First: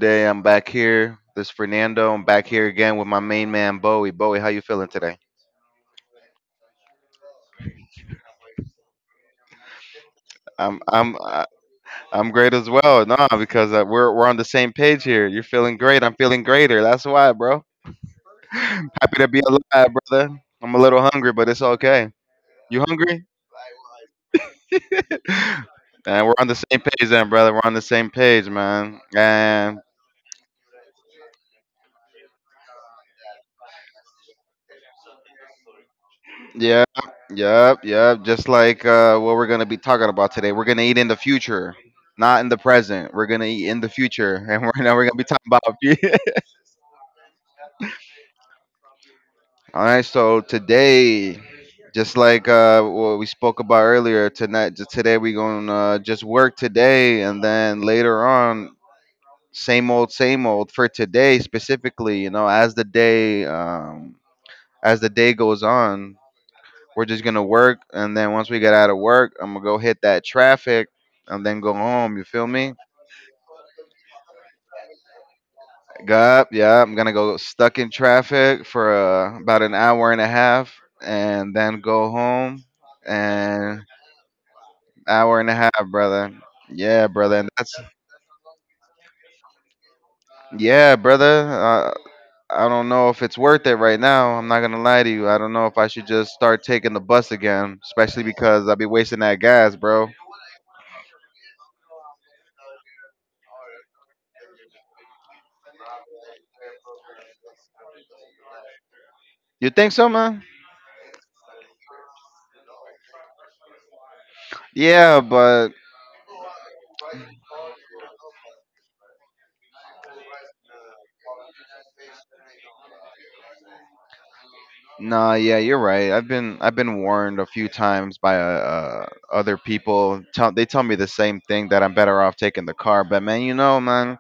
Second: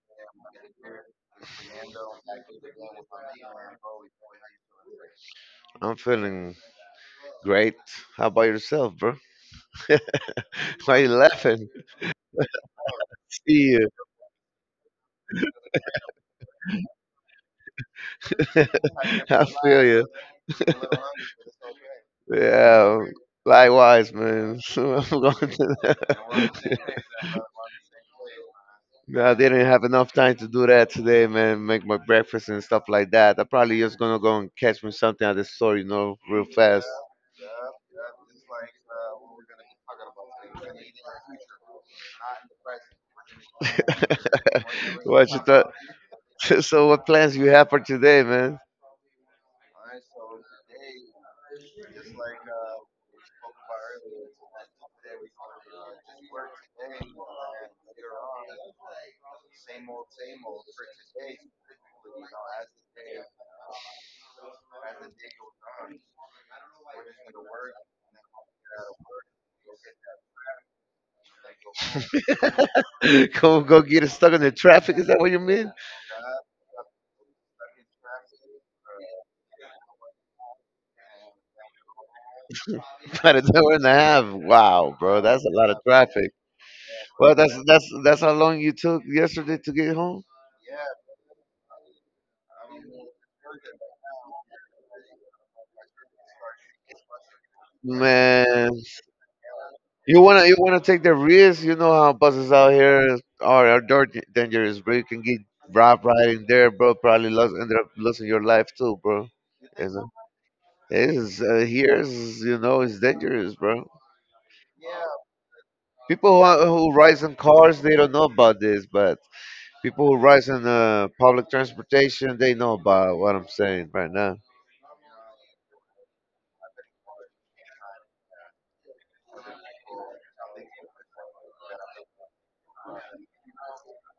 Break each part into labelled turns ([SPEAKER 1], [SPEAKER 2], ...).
[SPEAKER 1] today? I'm back here. This is Fernando. I'm back here again with my main man Bowie. Bowie, how you feeling today?
[SPEAKER 2] I'm feeling great. How about yourself, bro?
[SPEAKER 1] I'm
[SPEAKER 2] Why you
[SPEAKER 1] I'm I-
[SPEAKER 2] laughing?
[SPEAKER 1] I'm great as well. No,
[SPEAKER 2] See
[SPEAKER 1] because
[SPEAKER 2] you.
[SPEAKER 1] we're on the same page here. You're feeling great. I'm feeling greater. That's why, bro. Happy to be
[SPEAKER 2] I feel
[SPEAKER 1] alive,
[SPEAKER 2] you.
[SPEAKER 1] brother. I'm a little hungry, but it's okay. You
[SPEAKER 2] Yeah.
[SPEAKER 1] hungry?
[SPEAKER 2] Likewise, man. So I'm going to.
[SPEAKER 1] And we're on the same page, then, brother. We're on the same page, man.
[SPEAKER 2] No, I didn't
[SPEAKER 1] And
[SPEAKER 2] have enough time to do that today, man. Make my breakfast and stuff like that. I'm probably just gonna go and catch me something at the store, real fast.
[SPEAKER 1] Yep, yep, yep. Just like what we're gonna be talking about today. We're gonna eat in the future, not in the present. We're gonna eat in the future, and right now we're gonna be
[SPEAKER 2] What you
[SPEAKER 1] talking about.
[SPEAKER 2] thought? So, what plans you have for today, man?
[SPEAKER 1] All right. So today, just like what we spoke about earlier, tonight, just today we're gonna just work today, and then later on, same old for today specifically. You know, as the day goes on, we're just gonna work, and then once we get out of work, I'm gonna go hit that traffic, and then go home. You feel me?
[SPEAKER 2] Go, go get stuck in the traffic? Is that what you mean?
[SPEAKER 1] Yup, yeah, I'm gonna go stuck in traffic for about an hour and a half, and then go home,
[SPEAKER 2] About an hour
[SPEAKER 1] and
[SPEAKER 2] and a half. Wow, bro,
[SPEAKER 1] hour
[SPEAKER 2] that's
[SPEAKER 1] and
[SPEAKER 2] a
[SPEAKER 1] a
[SPEAKER 2] lot of
[SPEAKER 1] half, brother.
[SPEAKER 2] traffic.
[SPEAKER 1] Yeah,
[SPEAKER 2] Well,
[SPEAKER 1] brother, and
[SPEAKER 2] that's
[SPEAKER 1] that's
[SPEAKER 2] that's that's how long you took yesterday to get home,
[SPEAKER 1] yeah, brother. I don't know if it's worth it right now. I'm not gonna lie to you. I don't know if I should just start taking the bus again, especially because
[SPEAKER 2] man.
[SPEAKER 1] I'll be wasting that gas, bro.
[SPEAKER 2] You wanna take the risk. You know how buses out here are dirty, dangerous, bro. You can get robbed riding there, bro. Probably lost end up losing your life too, bro.
[SPEAKER 1] You
[SPEAKER 2] You
[SPEAKER 1] think
[SPEAKER 2] know,
[SPEAKER 1] so, man?
[SPEAKER 2] it is here is it's dangerous, bro.
[SPEAKER 1] Yeah, but
[SPEAKER 2] People who, rides in cars they don't know about this, but people who rides in public transportation they know about what I'm saying right now.
[SPEAKER 1] nah, yeah, you're right. I've been warned a few times by other people. Tell they tell me the same thing, that I'm better off taking the car. But man, you know, man,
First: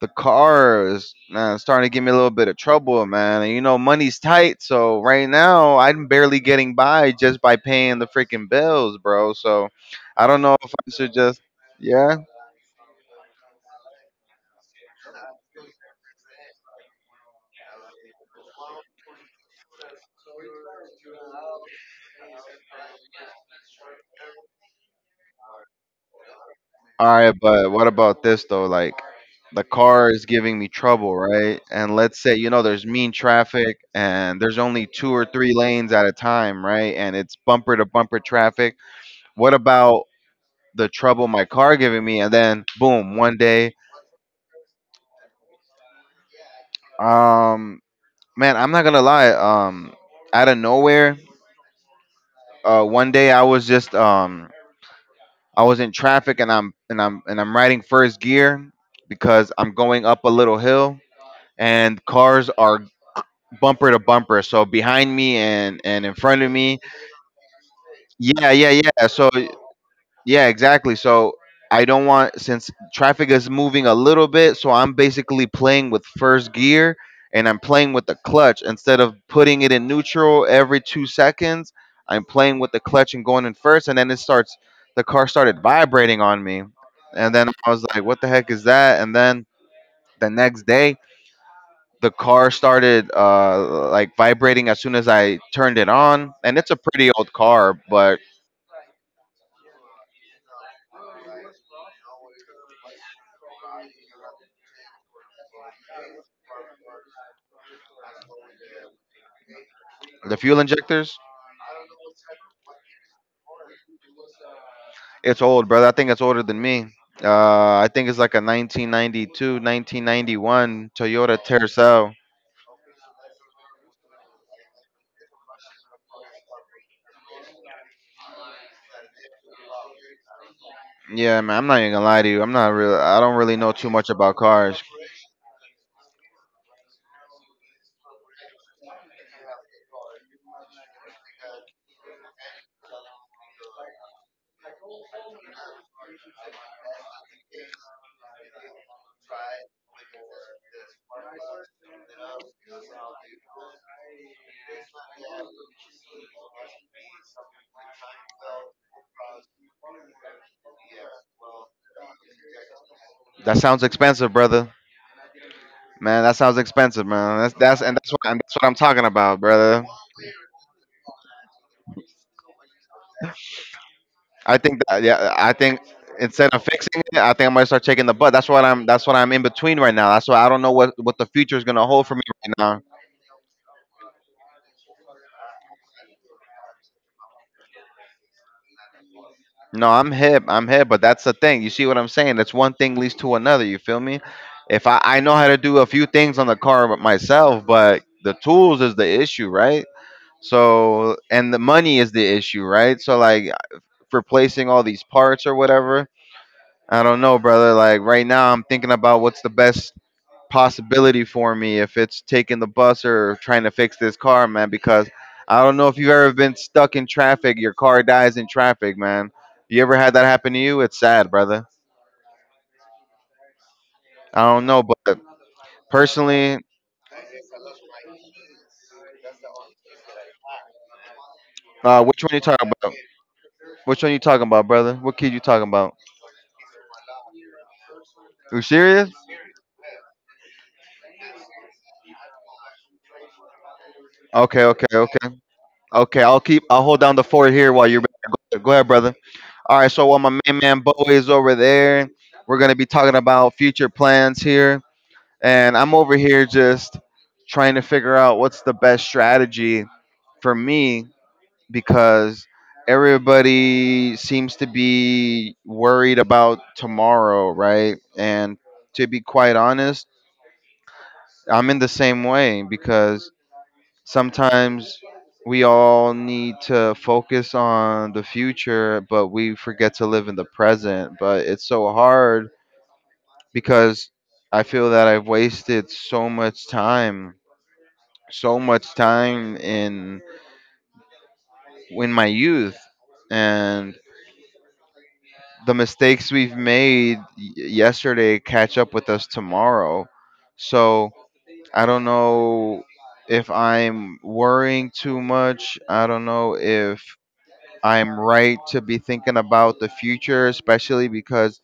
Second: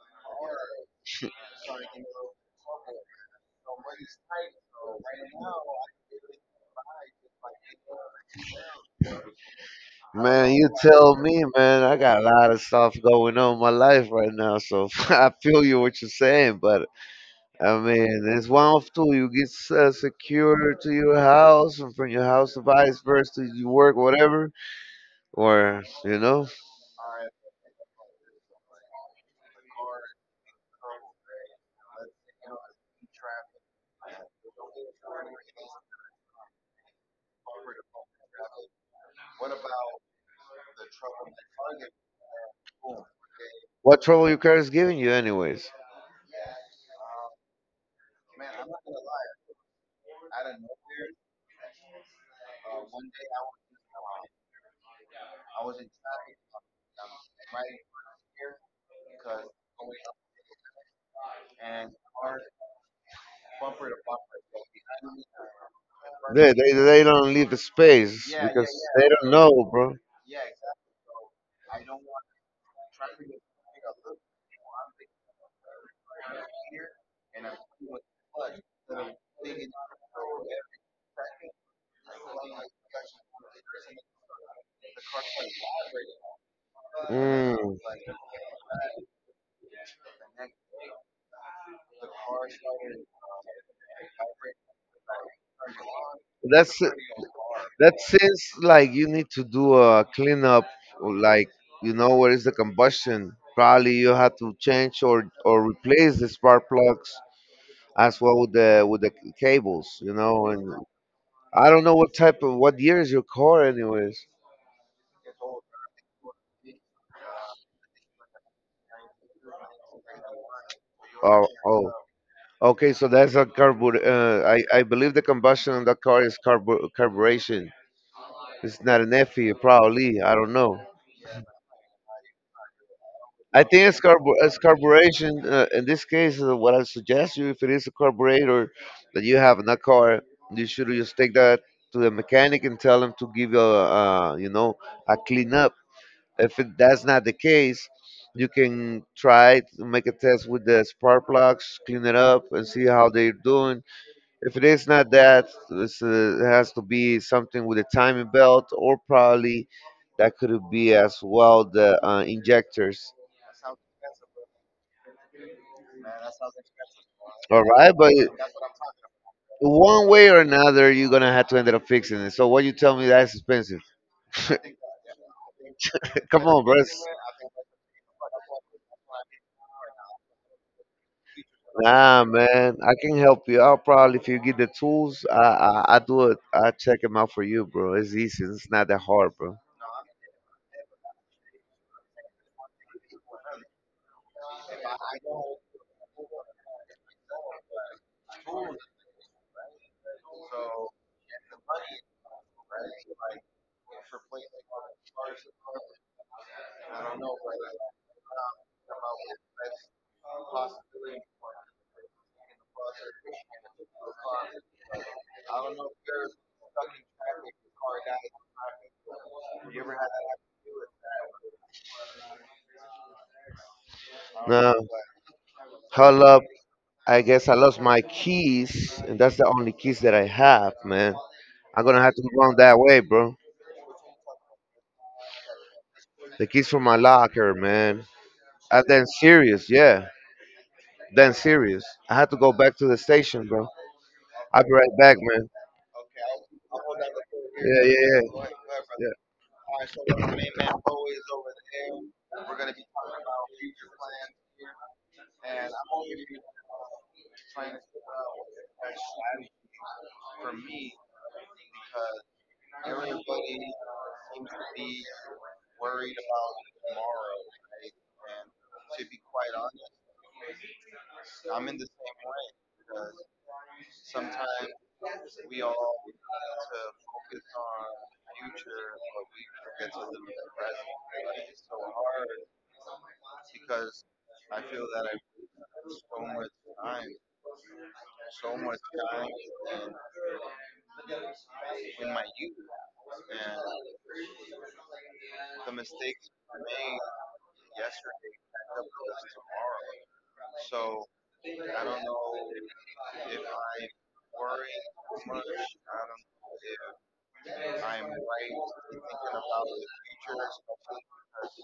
[SPEAKER 1] the car is man it's starting to give me a little bit of trouble, man. And you know, money's tight, so right now I'm barely getting by just by paying the freaking bills, bro. So I don't
[SPEAKER 2] Man,
[SPEAKER 1] know
[SPEAKER 2] you
[SPEAKER 1] if I should
[SPEAKER 2] tell
[SPEAKER 1] just,
[SPEAKER 2] me, man. I
[SPEAKER 1] yeah.
[SPEAKER 2] got a lot of stuff going on in my life right now, so I feel you what you're saying. But I mean, it's one of two. You get secure to your house, and from your house to vice versa, you work whatever, or you know
[SPEAKER 1] All right, but what about this though? Like, the car is giving me trouble, right? And let's say, you know, there's mean traffic and there's only two or three lanes at a time, right? And it's bumper to bumper traffic. What about the trouble my car giving me? And then boom, one day,
[SPEAKER 2] what trouble your car is giving you, anyways.
[SPEAKER 1] um, man, I'm not gonna lie, out of nowhere, one day I was just, I was in traffic and I'm riding first gear because I'm going up a little hill and cars are bumper to bumper, so behind me and in front of
[SPEAKER 2] They,
[SPEAKER 1] me.
[SPEAKER 2] don't leave the space
[SPEAKER 1] Yeah, yeah,
[SPEAKER 2] because
[SPEAKER 1] yeah.
[SPEAKER 2] they
[SPEAKER 1] So
[SPEAKER 2] don't know, bro.
[SPEAKER 1] yeah, exactly. So I don't want, since traffic is moving a little bit, so I'm basically playing with first gear and I'm playing with the clutch instead of putting it in neutral every 2 seconds. I'm playing with the clutch and going in first and then it starts the car started vibrating on me. And then I
[SPEAKER 2] Mm.
[SPEAKER 1] was like, what the heck is that? And then the next day the car started like vibrating as soon as I turned it on, and it's a
[SPEAKER 2] That's
[SPEAKER 1] pretty old car,
[SPEAKER 2] that
[SPEAKER 1] but
[SPEAKER 2] seems like you need to do a cleanup, or like you know where is the combustion. Probably you have to change or replace the spark plugs as well with the cables, you
[SPEAKER 1] the
[SPEAKER 2] know.
[SPEAKER 1] fuel
[SPEAKER 2] And
[SPEAKER 1] injectors,
[SPEAKER 2] I don't know what type of what year is your car, anyways.
[SPEAKER 1] it's old, brother. I think it's older than me. Uh, I think it's like a 1992, 1991 Toyota
[SPEAKER 2] Oh, oh,
[SPEAKER 1] Tercel.
[SPEAKER 2] okay. So that's a carbur. I believe the combustion on the car is carburation. It's not an FE, probably. I don't know.
[SPEAKER 1] Yeah, man, I'm not even gonna lie to you. I don't really
[SPEAKER 2] I
[SPEAKER 1] know
[SPEAKER 2] think
[SPEAKER 1] too
[SPEAKER 2] it's,
[SPEAKER 1] much about
[SPEAKER 2] it's
[SPEAKER 1] cars.
[SPEAKER 2] carburation. In this case, what I suggest you, if it is a carburetor that you have in a car, you should just take that to the mechanic and tell him to give you a, you know, a clean up. If it, that's not the case, you can try to make a test with the spark plugs, clean it up, and see how they're doing. If it is not that, it's, it has to be something with a timing belt or probably that could be as well the injectors.
[SPEAKER 1] That sounds expensive, brother. Man, that sounds expensive, man.
[SPEAKER 2] All
[SPEAKER 1] That's
[SPEAKER 2] right,
[SPEAKER 1] and that's what I'm talking about, brother.
[SPEAKER 2] one way or another, you're gonna have to end up fixing it. So what you tell me that's expensive?
[SPEAKER 1] I think
[SPEAKER 2] Come
[SPEAKER 1] instead
[SPEAKER 2] on,
[SPEAKER 1] of
[SPEAKER 2] bros.
[SPEAKER 1] fixing it, I think I might start taking the butt. That's what I'm in between right now. That's why I don't know what the future is gonna hold for me
[SPEAKER 2] Nah,
[SPEAKER 1] right
[SPEAKER 2] man,
[SPEAKER 1] now.
[SPEAKER 2] I can help you out. Probably if you get the tools, I do it. I check them out for you, bro. It's easy. It's not that hard, bro.
[SPEAKER 1] No, I'm hip, but that's the thing. You see what I'm saying? That's one thing leads to another. You feel me? If I know how to do a few things on the car with myself, but the tools is the issue, right? So and the money is the issue, right? So like replacing all these parts or whatever. I don't know, brother. Like right now, I'm thinking about what's the best possibility for me if it's taking the bus or trying to fix this car, man, because I don't know if you've ever been stuck in traffic, your car dies in traffic, man. You ever had that happen to you? It's sad, brother. I don't
[SPEAKER 2] Nah,
[SPEAKER 1] know, but
[SPEAKER 2] hold up.
[SPEAKER 1] personally,
[SPEAKER 2] I guess I lost my keys, and that's the only keys that I have, man. I'm gonna have
[SPEAKER 1] which
[SPEAKER 2] to
[SPEAKER 1] one you
[SPEAKER 2] run
[SPEAKER 1] talking
[SPEAKER 2] that
[SPEAKER 1] about?
[SPEAKER 2] way, bro.
[SPEAKER 1] Which one you talking about, brother? What kid you talking about?
[SPEAKER 2] The keys from my locker, man.
[SPEAKER 1] You
[SPEAKER 2] I then
[SPEAKER 1] serious?
[SPEAKER 2] serious, yeah. Then serious. I had to go back to the station, bro.
[SPEAKER 1] Okay,
[SPEAKER 2] I'll be
[SPEAKER 1] okay,
[SPEAKER 2] right back,
[SPEAKER 1] okay,
[SPEAKER 2] man.
[SPEAKER 1] okay. I'll keep. I'll hold down the fort here
[SPEAKER 2] Yeah,
[SPEAKER 1] while you're.
[SPEAKER 2] yeah, yeah.
[SPEAKER 1] Go ahead,
[SPEAKER 2] Yeah.
[SPEAKER 1] brother. All right. So while my main man Bo is over there, we're gonna be talking about future plans here, and I'm over here just trying to figure out what's the best strategy for me, because everybody seems to be worried about tomorrow, right? And to be quite honest, I'm in the same way because sometimes we all need to focus on the future, but we forget to live in the present. But it's so hard because I feel that I've wasted so much time, so much time in my youth, and the mistakes we've made yesterday catch up with us tomorrow. So I don't know if I'm worrying too much. I don't know if I'm right to be thinking about the future, especially because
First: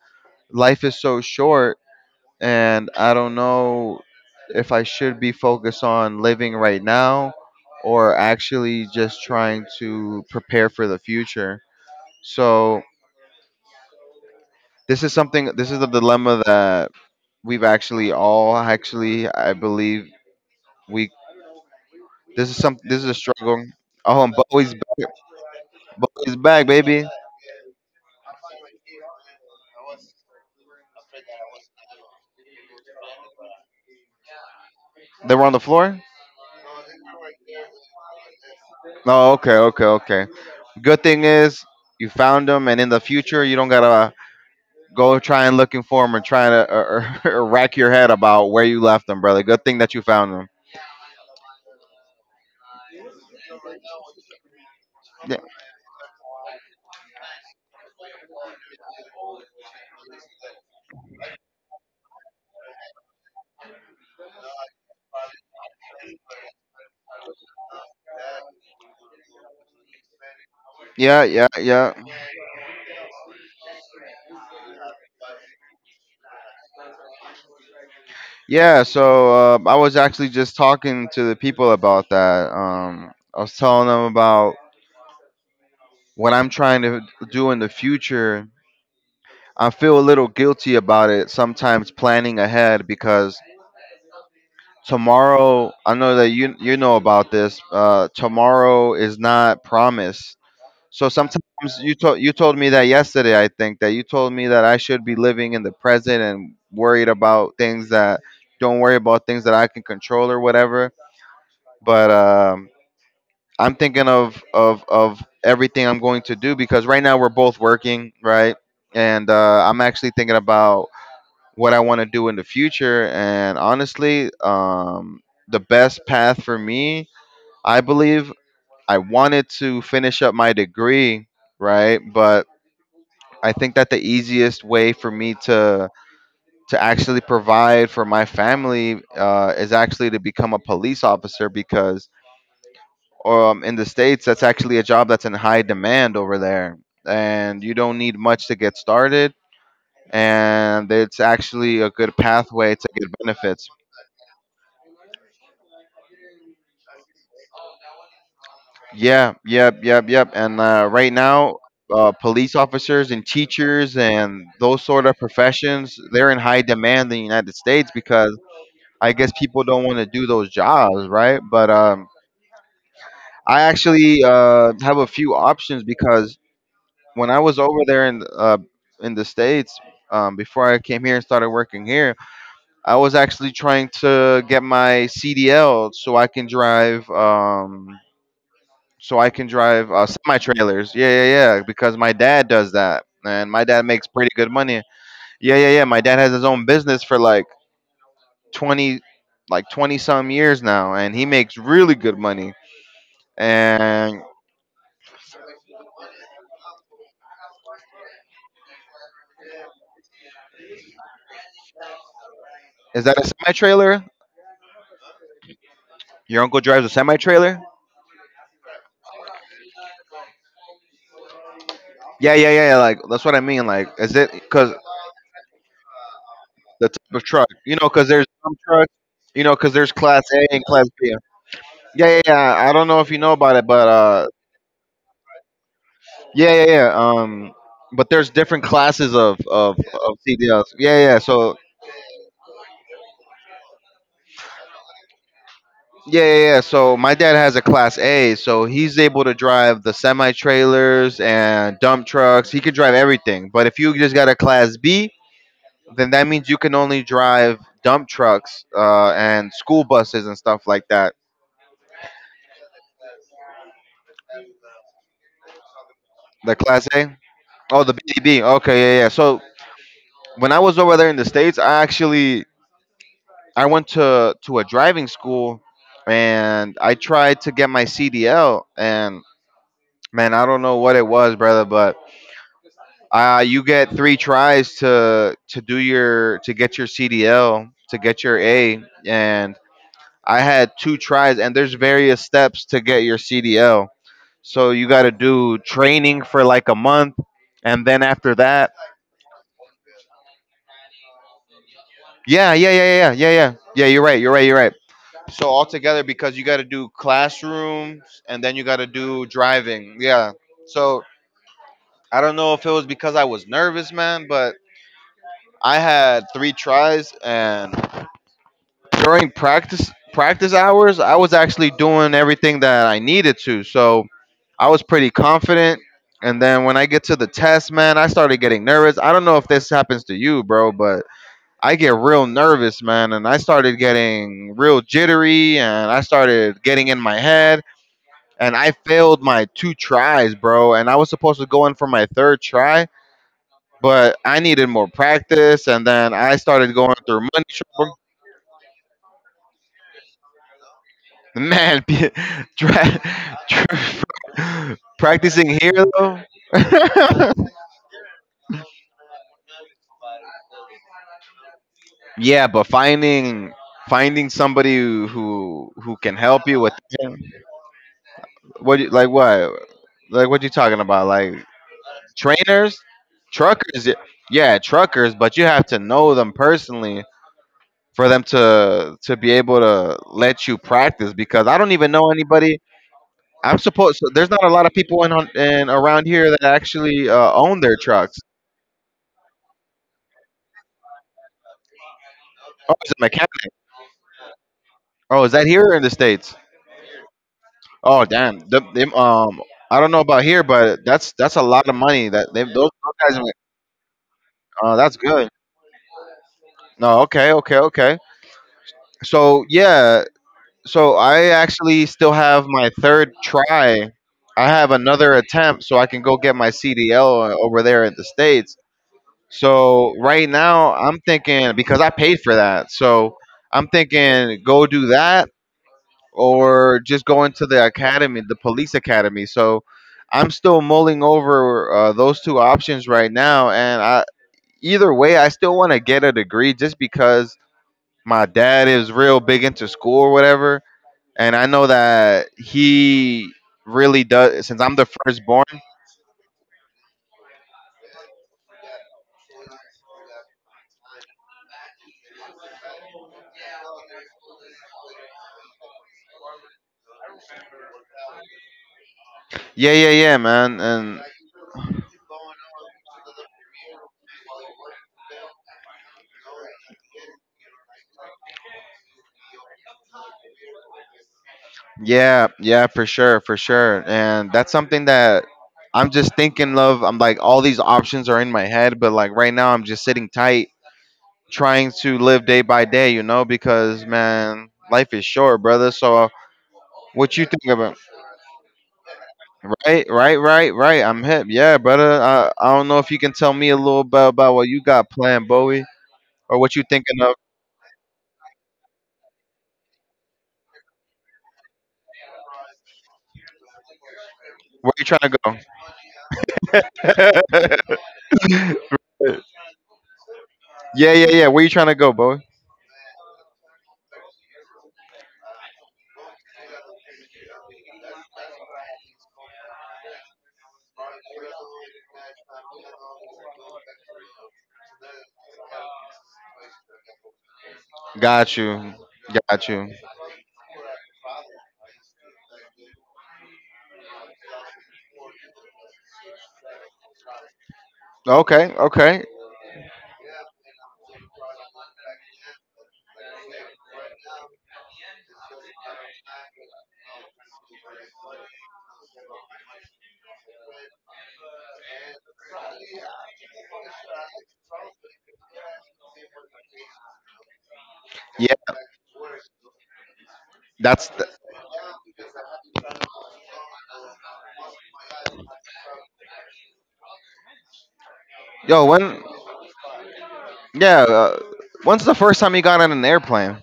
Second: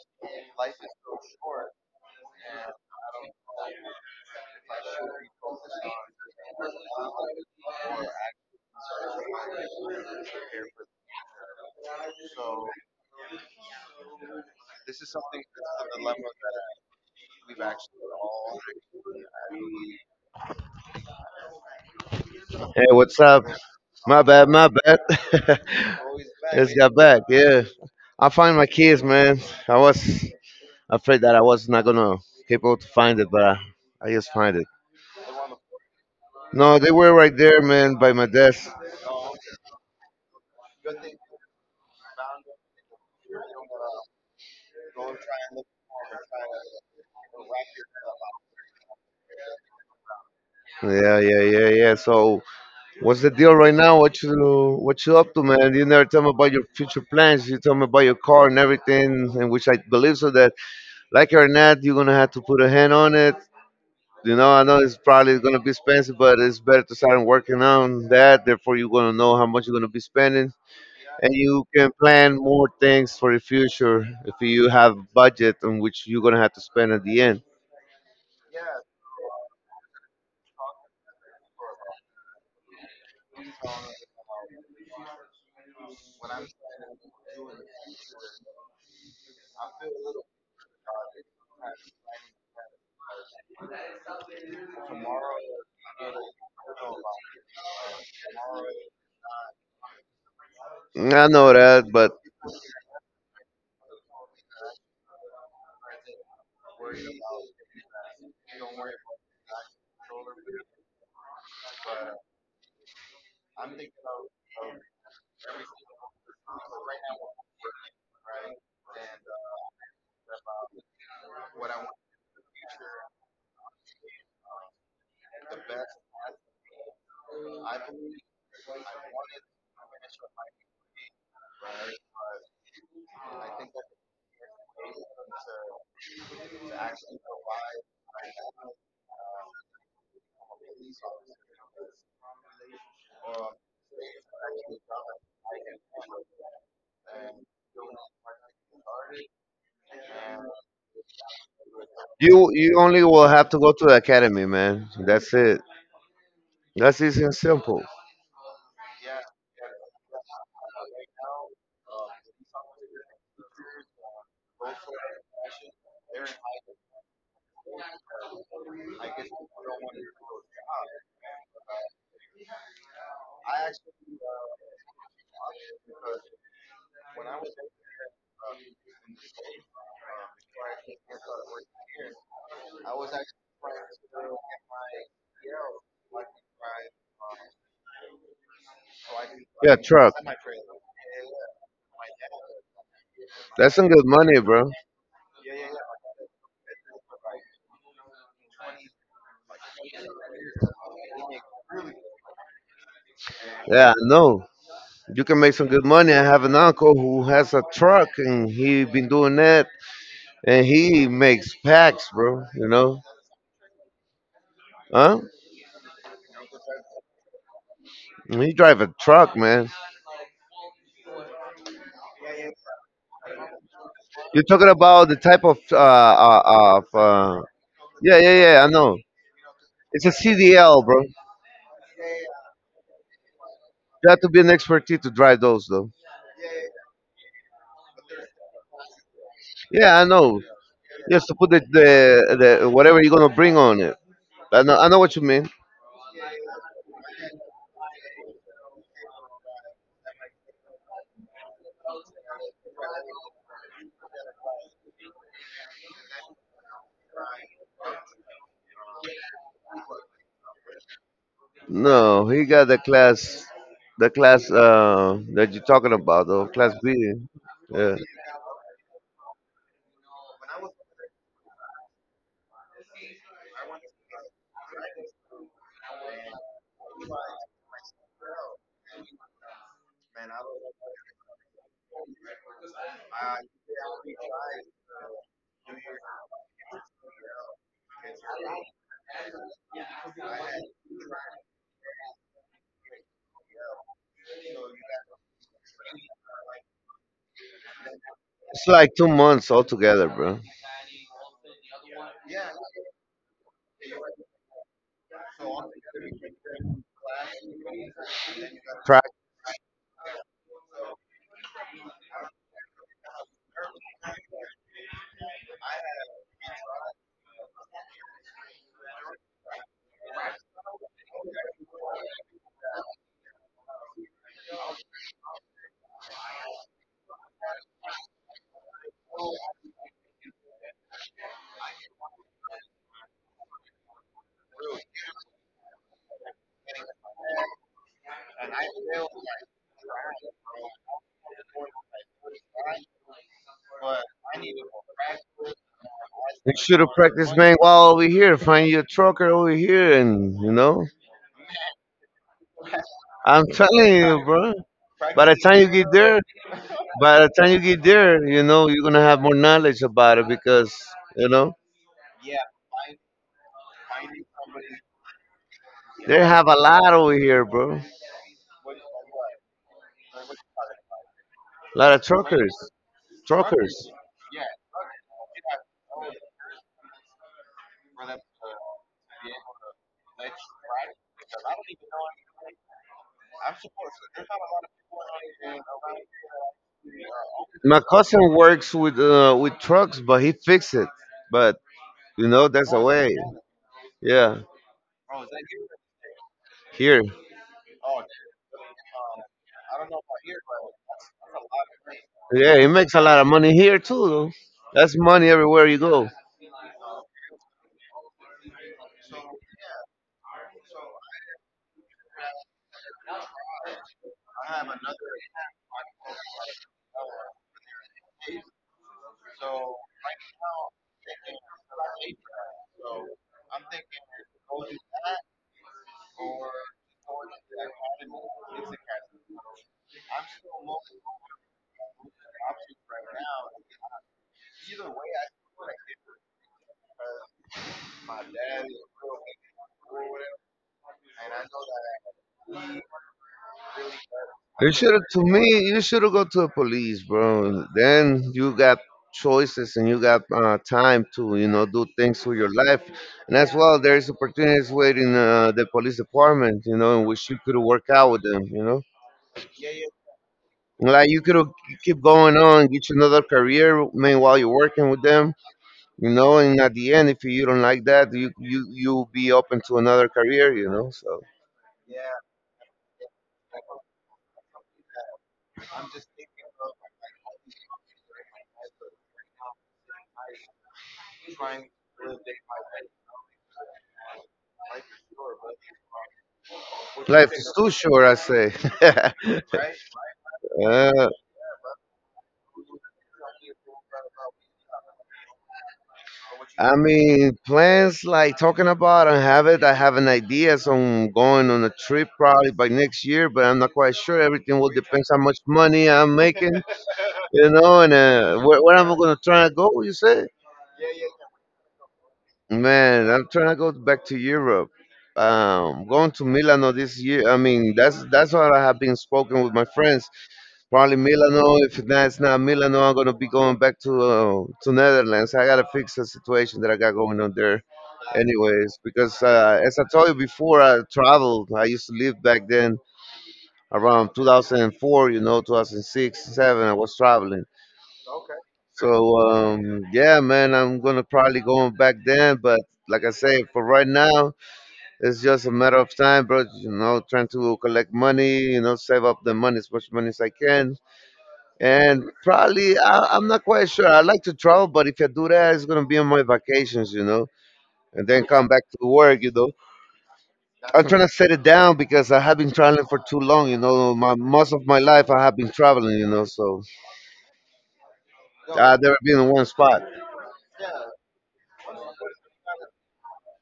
[SPEAKER 1] life is so short, and I don't know if I should be focused on living right now or actually just trying to prepare for the future. So this is something, this is the dilemma that we've actually all actually I believe we
[SPEAKER 2] Hey,
[SPEAKER 1] this is a
[SPEAKER 2] what's up?
[SPEAKER 1] struggle.
[SPEAKER 2] My
[SPEAKER 1] Oh, and
[SPEAKER 2] bad, my
[SPEAKER 1] Bowie's
[SPEAKER 2] bad.
[SPEAKER 1] back. Bowie's back,
[SPEAKER 2] Just got
[SPEAKER 1] baby.
[SPEAKER 2] back. Yeah, I find my keys, man. I was afraid that I was not gonna be able to find it, but I just find it.
[SPEAKER 1] They were on the floor?
[SPEAKER 2] No, they were right there, man, by my desk.
[SPEAKER 1] Oh, okay, okay, okay. Good thing is you found them, and in the future you don't got to go try and looking for them, or trying to, or rack your head about where you left them, brother. Good thing that you found them.
[SPEAKER 2] Yeah, yeah, yeah, yeah. So, what's the deal right now? What you up to, man? You never tell me about your future plans. You tell me about your car and everything, and which I believe so that. Like it or not, you're gonna have to put a hand on it. You know, I know it's probably gonna be expensive, but it's better to start working on that. Therefore, you're gonna know how much you're gonna be spending,
[SPEAKER 1] Yeah,
[SPEAKER 2] and
[SPEAKER 1] yeah,
[SPEAKER 2] you
[SPEAKER 1] yeah,
[SPEAKER 2] can
[SPEAKER 1] yeah.
[SPEAKER 2] plan more things for the future if you have a budget on which you're gonna have to spend at the end.
[SPEAKER 1] Yeah, so I was actually just talking to the people about that. I was telling them about what I'm trying to do in the future. I feel a little guilty about it sometimes planning ahead because tomorrow, I know that you know about this. Tomorrow is not promised. So
[SPEAKER 2] I
[SPEAKER 1] sometimes
[SPEAKER 2] know that, but
[SPEAKER 1] you told me that yesterday. I think that you told me that I should be living in the present and worried about things that don't worry about things that I can control or whatever. But I'm thinking of everything I'm going to do because right now we're both working, right? And I'm actually thinking about what I want to do in the future. And honestly, the best path for me, I believe, I wanted to finish up my degree, right? But I think that the easiest way for me to actually provide for my family is actually to become a police officer, because in the states that's actually a job that's in high demand over there, and you don't need much to get started, and it's actually a good
[SPEAKER 2] you
[SPEAKER 1] pathway to
[SPEAKER 2] only
[SPEAKER 1] get
[SPEAKER 2] will have to
[SPEAKER 1] benefits.
[SPEAKER 2] go to the academy, man. That's it. That's easy and simple.
[SPEAKER 1] Yeah, yep, yep, yep. And right now, police officers and teachers and those sort of professions, they're in high demand in the United States because I guess people don't want to do those jobs, right? But I actually have a few options because when I was over there in the states, before I came here and started working here, I was actually trying to get my CDL so I can drive so I can
[SPEAKER 2] Yeah,
[SPEAKER 1] drive
[SPEAKER 2] truck.
[SPEAKER 1] semi trailers. Yeah, yeah, yeah. Because my dad does that, and my
[SPEAKER 2] That's
[SPEAKER 1] dad
[SPEAKER 2] some good
[SPEAKER 1] makes pretty
[SPEAKER 2] money,
[SPEAKER 1] good
[SPEAKER 2] bro.
[SPEAKER 1] money. Yeah, yeah, yeah. My dad has his own business for like twenty like 20 some years now, and he makes really good money.
[SPEAKER 2] Yeah, I
[SPEAKER 1] And
[SPEAKER 2] know. You can make some good money. I have an uncle who has a truck and he been doing that and he makes packs, bro, you know?
[SPEAKER 1] is that a semi trailer?
[SPEAKER 2] Huh?
[SPEAKER 1] Your uncle drives a semi trailer?
[SPEAKER 2] He drive a truck, man.
[SPEAKER 1] Yeah, yeah, yeah. Yeah, like that's what I mean. Like, is it
[SPEAKER 2] You're talking
[SPEAKER 1] because
[SPEAKER 2] about the type of
[SPEAKER 1] the type of truck? You know, because
[SPEAKER 2] yeah,
[SPEAKER 1] there's
[SPEAKER 2] yeah,
[SPEAKER 1] some
[SPEAKER 2] yeah, I
[SPEAKER 1] trucks.
[SPEAKER 2] know.
[SPEAKER 1] You know, because there's
[SPEAKER 2] It's a
[SPEAKER 1] class
[SPEAKER 2] C
[SPEAKER 1] A
[SPEAKER 2] D
[SPEAKER 1] and
[SPEAKER 2] L,
[SPEAKER 1] class
[SPEAKER 2] bro.
[SPEAKER 1] B. Yeah, yeah, yeah. I don't know if you know about it, but
[SPEAKER 2] You have to be an expertise to drive those though.
[SPEAKER 1] yeah, yeah, yeah. But there's different classes of of
[SPEAKER 2] Yeah, I
[SPEAKER 1] of
[SPEAKER 2] know.
[SPEAKER 1] CDLs. Yeah,
[SPEAKER 2] You
[SPEAKER 1] yeah.
[SPEAKER 2] have to put
[SPEAKER 1] So
[SPEAKER 2] the whatever you're gonna bring on it. I know what you mean.
[SPEAKER 1] yeah, yeah, yeah. So my dad has a class A, so he's able to drive the semi trailers and dump trucks. He could drive everything. But if you just got a class B, then that means you can only drive dump trucks and school buses and stuff like that.
[SPEAKER 2] No, he got the class, that you're talking about, though,
[SPEAKER 1] The
[SPEAKER 2] class
[SPEAKER 1] Class
[SPEAKER 2] B.
[SPEAKER 1] A. Oh, the
[SPEAKER 2] Yeah,
[SPEAKER 1] BDB. Okay, yeah, yeah. So when I was over there in the states, I actually I went to a driving school, and I tried to get my CDL. And man, I don't know what it was, brother, but you get three tries to get your CDL to get your A, and I had two tries, and there's various steps to get your CDL. So you got to do training for like a month, and then after
[SPEAKER 2] it's
[SPEAKER 1] that,
[SPEAKER 2] like 2 months altogether, bro.
[SPEAKER 1] yeah, yeah, yeah, yeah, yeah, yeah, yeah. You're right. You're right. You're right. So altogether, because you got to do classrooms and then you got to
[SPEAKER 2] Practice.
[SPEAKER 1] do driving. Yeah. So I don't know if it was because I was nervous, man, but I had three tries and during practice hours, I was actually doing everything that I needed to. So I was pretty confident. And then when I get to the test, man, I started getting nervous. I don't know if this happens to you, bro, but I get real nervous, man, and I started getting real jittery and I started getting in my head and I failed my two tries, bro, and I was supposed to go in for my third try, but I needed more practice and then I
[SPEAKER 2] You
[SPEAKER 1] started
[SPEAKER 2] should
[SPEAKER 1] going
[SPEAKER 2] have
[SPEAKER 1] through
[SPEAKER 2] practiced, man.
[SPEAKER 1] money.
[SPEAKER 2] While over here, find your trucker over here, and you know,
[SPEAKER 1] Man, be- dra-
[SPEAKER 2] I'm telling you, bro. By the
[SPEAKER 1] practicing
[SPEAKER 2] time you
[SPEAKER 1] here
[SPEAKER 2] get
[SPEAKER 1] though.
[SPEAKER 2] there, you know, you're gonna have more knowledge about it because you know
[SPEAKER 1] Yeah, but finding somebody who can
[SPEAKER 2] they
[SPEAKER 1] help
[SPEAKER 2] have a
[SPEAKER 1] you with
[SPEAKER 2] lot over here, bro.
[SPEAKER 1] what you- like what like what you talking about like
[SPEAKER 2] Lot of truckers,
[SPEAKER 1] trainers, truckers.
[SPEAKER 2] truckers.
[SPEAKER 1] Yeah, truckers, but you have to know them personally for them to be able to let you practice because I don't even know anybody. I'm supposed so There's not a lot of people in around here that actually own their
[SPEAKER 2] My
[SPEAKER 1] trucks.
[SPEAKER 2] cousin works with trucks, but he fixes it. But you know,
[SPEAKER 1] Oh,
[SPEAKER 2] that's the
[SPEAKER 1] he's a
[SPEAKER 2] way.
[SPEAKER 1] mechanic.
[SPEAKER 2] Yeah,
[SPEAKER 1] Oh, is that here or in the states?
[SPEAKER 2] here.
[SPEAKER 1] Oh, damn. Them, I don't know about here, but that's a lot of money.
[SPEAKER 2] Yeah,
[SPEAKER 1] Those
[SPEAKER 2] he makes a
[SPEAKER 1] guys.
[SPEAKER 2] lot of money here too. Though.
[SPEAKER 1] That's
[SPEAKER 2] That's
[SPEAKER 1] good.
[SPEAKER 2] money everywhere you go.
[SPEAKER 1] No, okay, okay, okay. So yeah, so I actually still have my third try. I have another attempt, so I can go get my CDL over there in the states. So right now, I'm thinking because I paid for that, so I'm thinking go do that or just going to the academy, the police academy. So I'm still mulling over those two options right now, and I, either way, I still want to get a degree just because my dad is real big into school or whatever, and I know that he really does. Since
[SPEAKER 2] You
[SPEAKER 1] I'm the
[SPEAKER 2] should have, to
[SPEAKER 1] firstborn,
[SPEAKER 2] me, you should have gone to the police, bro. Then you got choices and you got time to, you know, do things with your life. And as well, there's opportunities waiting the police department, you know, in which you could work out with them, you know.
[SPEAKER 1] yeah, yeah, yeah, man, and
[SPEAKER 2] Like you could you keep going on, get you another career. Meanwhile, you're working with them, you know. And at the end, if you don't like that, you'll be open to another career, you know. So
[SPEAKER 1] yeah, yeah, for sure, and that's something that. I'm just thinking of. I'm like all these options are in my head, but like right now I'm just sitting tight trying to live day by day, you know, because man, life is short, brother. So what you
[SPEAKER 2] life
[SPEAKER 1] think
[SPEAKER 2] is too
[SPEAKER 1] about?
[SPEAKER 2] short, I say. uh,
[SPEAKER 1] Right, right, right, right. I'm hip. Yeah, brother. I don't know if you can tell me a little bit about what you got planned, Bowie, or what you
[SPEAKER 2] I
[SPEAKER 1] thinking of.
[SPEAKER 2] mean, plans like talking about, I have it. I have an idea, so I'm going on a trip probably by next year, but I'm not quite sure. Everything
[SPEAKER 1] Where
[SPEAKER 2] will
[SPEAKER 1] you trying
[SPEAKER 2] depends
[SPEAKER 1] to
[SPEAKER 2] how
[SPEAKER 1] go?
[SPEAKER 2] much money I'm making, you know, and where I'm gonna try to go. You say?
[SPEAKER 1] Yeah, yeah, yeah. Where you trying to go, Bowie?
[SPEAKER 2] Man, I'm trying to go back to Europe. Going to Milano this year. I mean, that's what I have been spoken with my friends. Probably Milano. If that's not Milano, I'm gonna be going back to Netherlands. I gotta fix the situation that I got going on there,
[SPEAKER 1] Got you.
[SPEAKER 2] anyways. Because
[SPEAKER 1] Got you.
[SPEAKER 2] as I told you before, I traveled. I used to live back then around 2004. You know, 2006, seven. I was traveling.
[SPEAKER 1] Okay,
[SPEAKER 2] So
[SPEAKER 1] okay.
[SPEAKER 2] yeah, man, I'm gonna probably going back then, but like I say, for right now, it's just a matter of time, bro. You know, trying to collect money, you know, save up the money, as much money as I can. And probably, I'm not quite sure. I like to travel, but if I do that, it's going to be on my vacations, you know, and then
[SPEAKER 1] Yeah,
[SPEAKER 2] come back to work, you know. I'm
[SPEAKER 1] that's the.
[SPEAKER 2] trying to set it down because I have been traveling for too long, you know. My, most of my life, I have been traveling, you know, so
[SPEAKER 1] Yo.
[SPEAKER 2] I've never
[SPEAKER 1] When
[SPEAKER 2] been in one spot.
[SPEAKER 1] Yeah, when's the first time you got on an airplane?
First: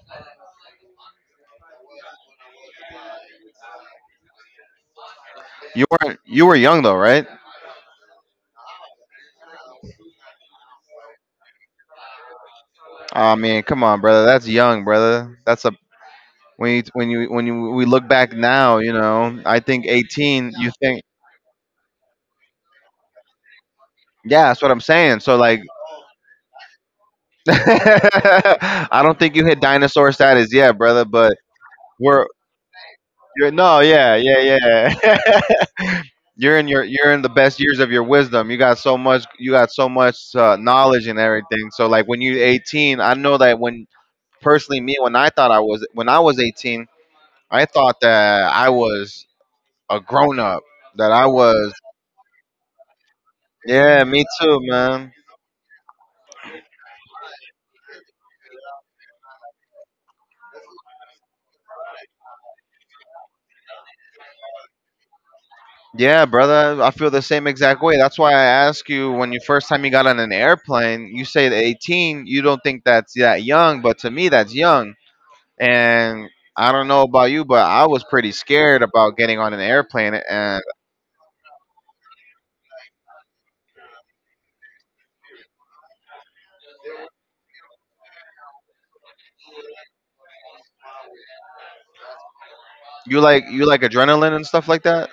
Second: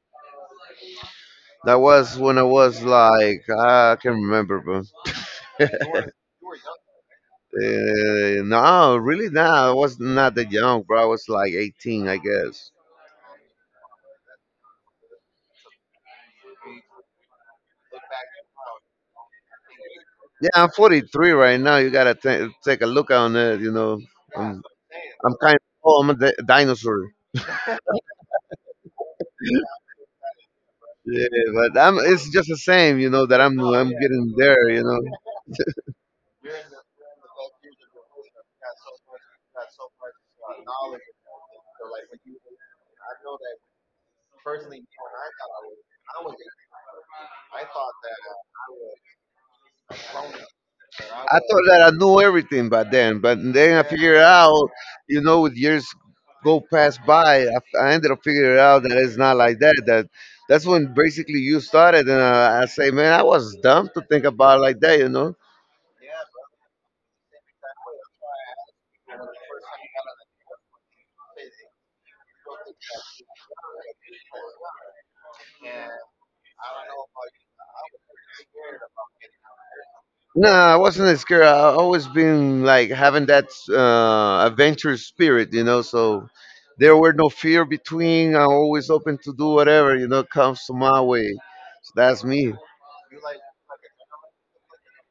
[SPEAKER 2] That was when I was like, ah, I can't remember, bro.
[SPEAKER 1] You weren't You were young though, right?
[SPEAKER 2] No, really, nah. I was not that young, bro. I was like 18, I guess.
[SPEAKER 1] I mean, come on, brother. That's young, brother. That's a when you we look back now, you know. I think
[SPEAKER 2] Yeah,
[SPEAKER 1] 18. You
[SPEAKER 2] I'm
[SPEAKER 1] think
[SPEAKER 2] 43 right now. You gotta ta take a look on it. You know,
[SPEAKER 1] Yeah, that's
[SPEAKER 2] I'm,
[SPEAKER 1] what I'm saying. So
[SPEAKER 2] I'm kind
[SPEAKER 1] like,
[SPEAKER 2] of oh, I'm a dinosaur.
[SPEAKER 1] I don't think you hit dinosaur status yet, brother. But
[SPEAKER 2] Yeah, but I'm.
[SPEAKER 1] we're
[SPEAKER 2] It's just the same, you know, that
[SPEAKER 1] You're,
[SPEAKER 2] I'm.
[SPEAKER 1] no,
[SPEAKER 2] I'm
[SPEAKER 1] yeah,
[SPEAKER 2] getting
[SPEAKER 1] yeah,
[SPEAKER 2] there, you know.
[SPEAKER 1] yeah. You're in your you're in the best years of your wisdom. You got so much knowledge and everything. So like when you're 18, I know that when personally me when I thought I was when I was 18, I thought that I was a grown up. That I
[SPEAKER 2] I thought
[SPEAKER 1] was
[SPEAKER 2] that I knew everything by then, but then I
[SPEAKER 1] Yeah,
[SPEAKER 2] figured
[SPEAKER 1] me too,
[SPEAKER 2] out,
[SPEAKER 1] man.
[SPEAKER 2] you know, with years go pass by, I ended up figuring out that it's not like that. That that's when basically you started, and I say, man, I was dumb to think about it like that, you know.
[SPEAKER 1] Yeah, brother, I feel the same exact way. That's why I ask you when you first time you got on an airplane, you say the 18, you don't think that's that young, but to me that's young. And I don't know about you, but I was pretty scared about getting on an airplane. And
[SPEAKER 2] Nah, I wasn't as scared. I always been like having that adventurous spirit, you know. So there were no fear between. I'm always open to do whatever you know comes to my way. So that's me.
[SPEAKER 1] you like adrenaline and stuff like that.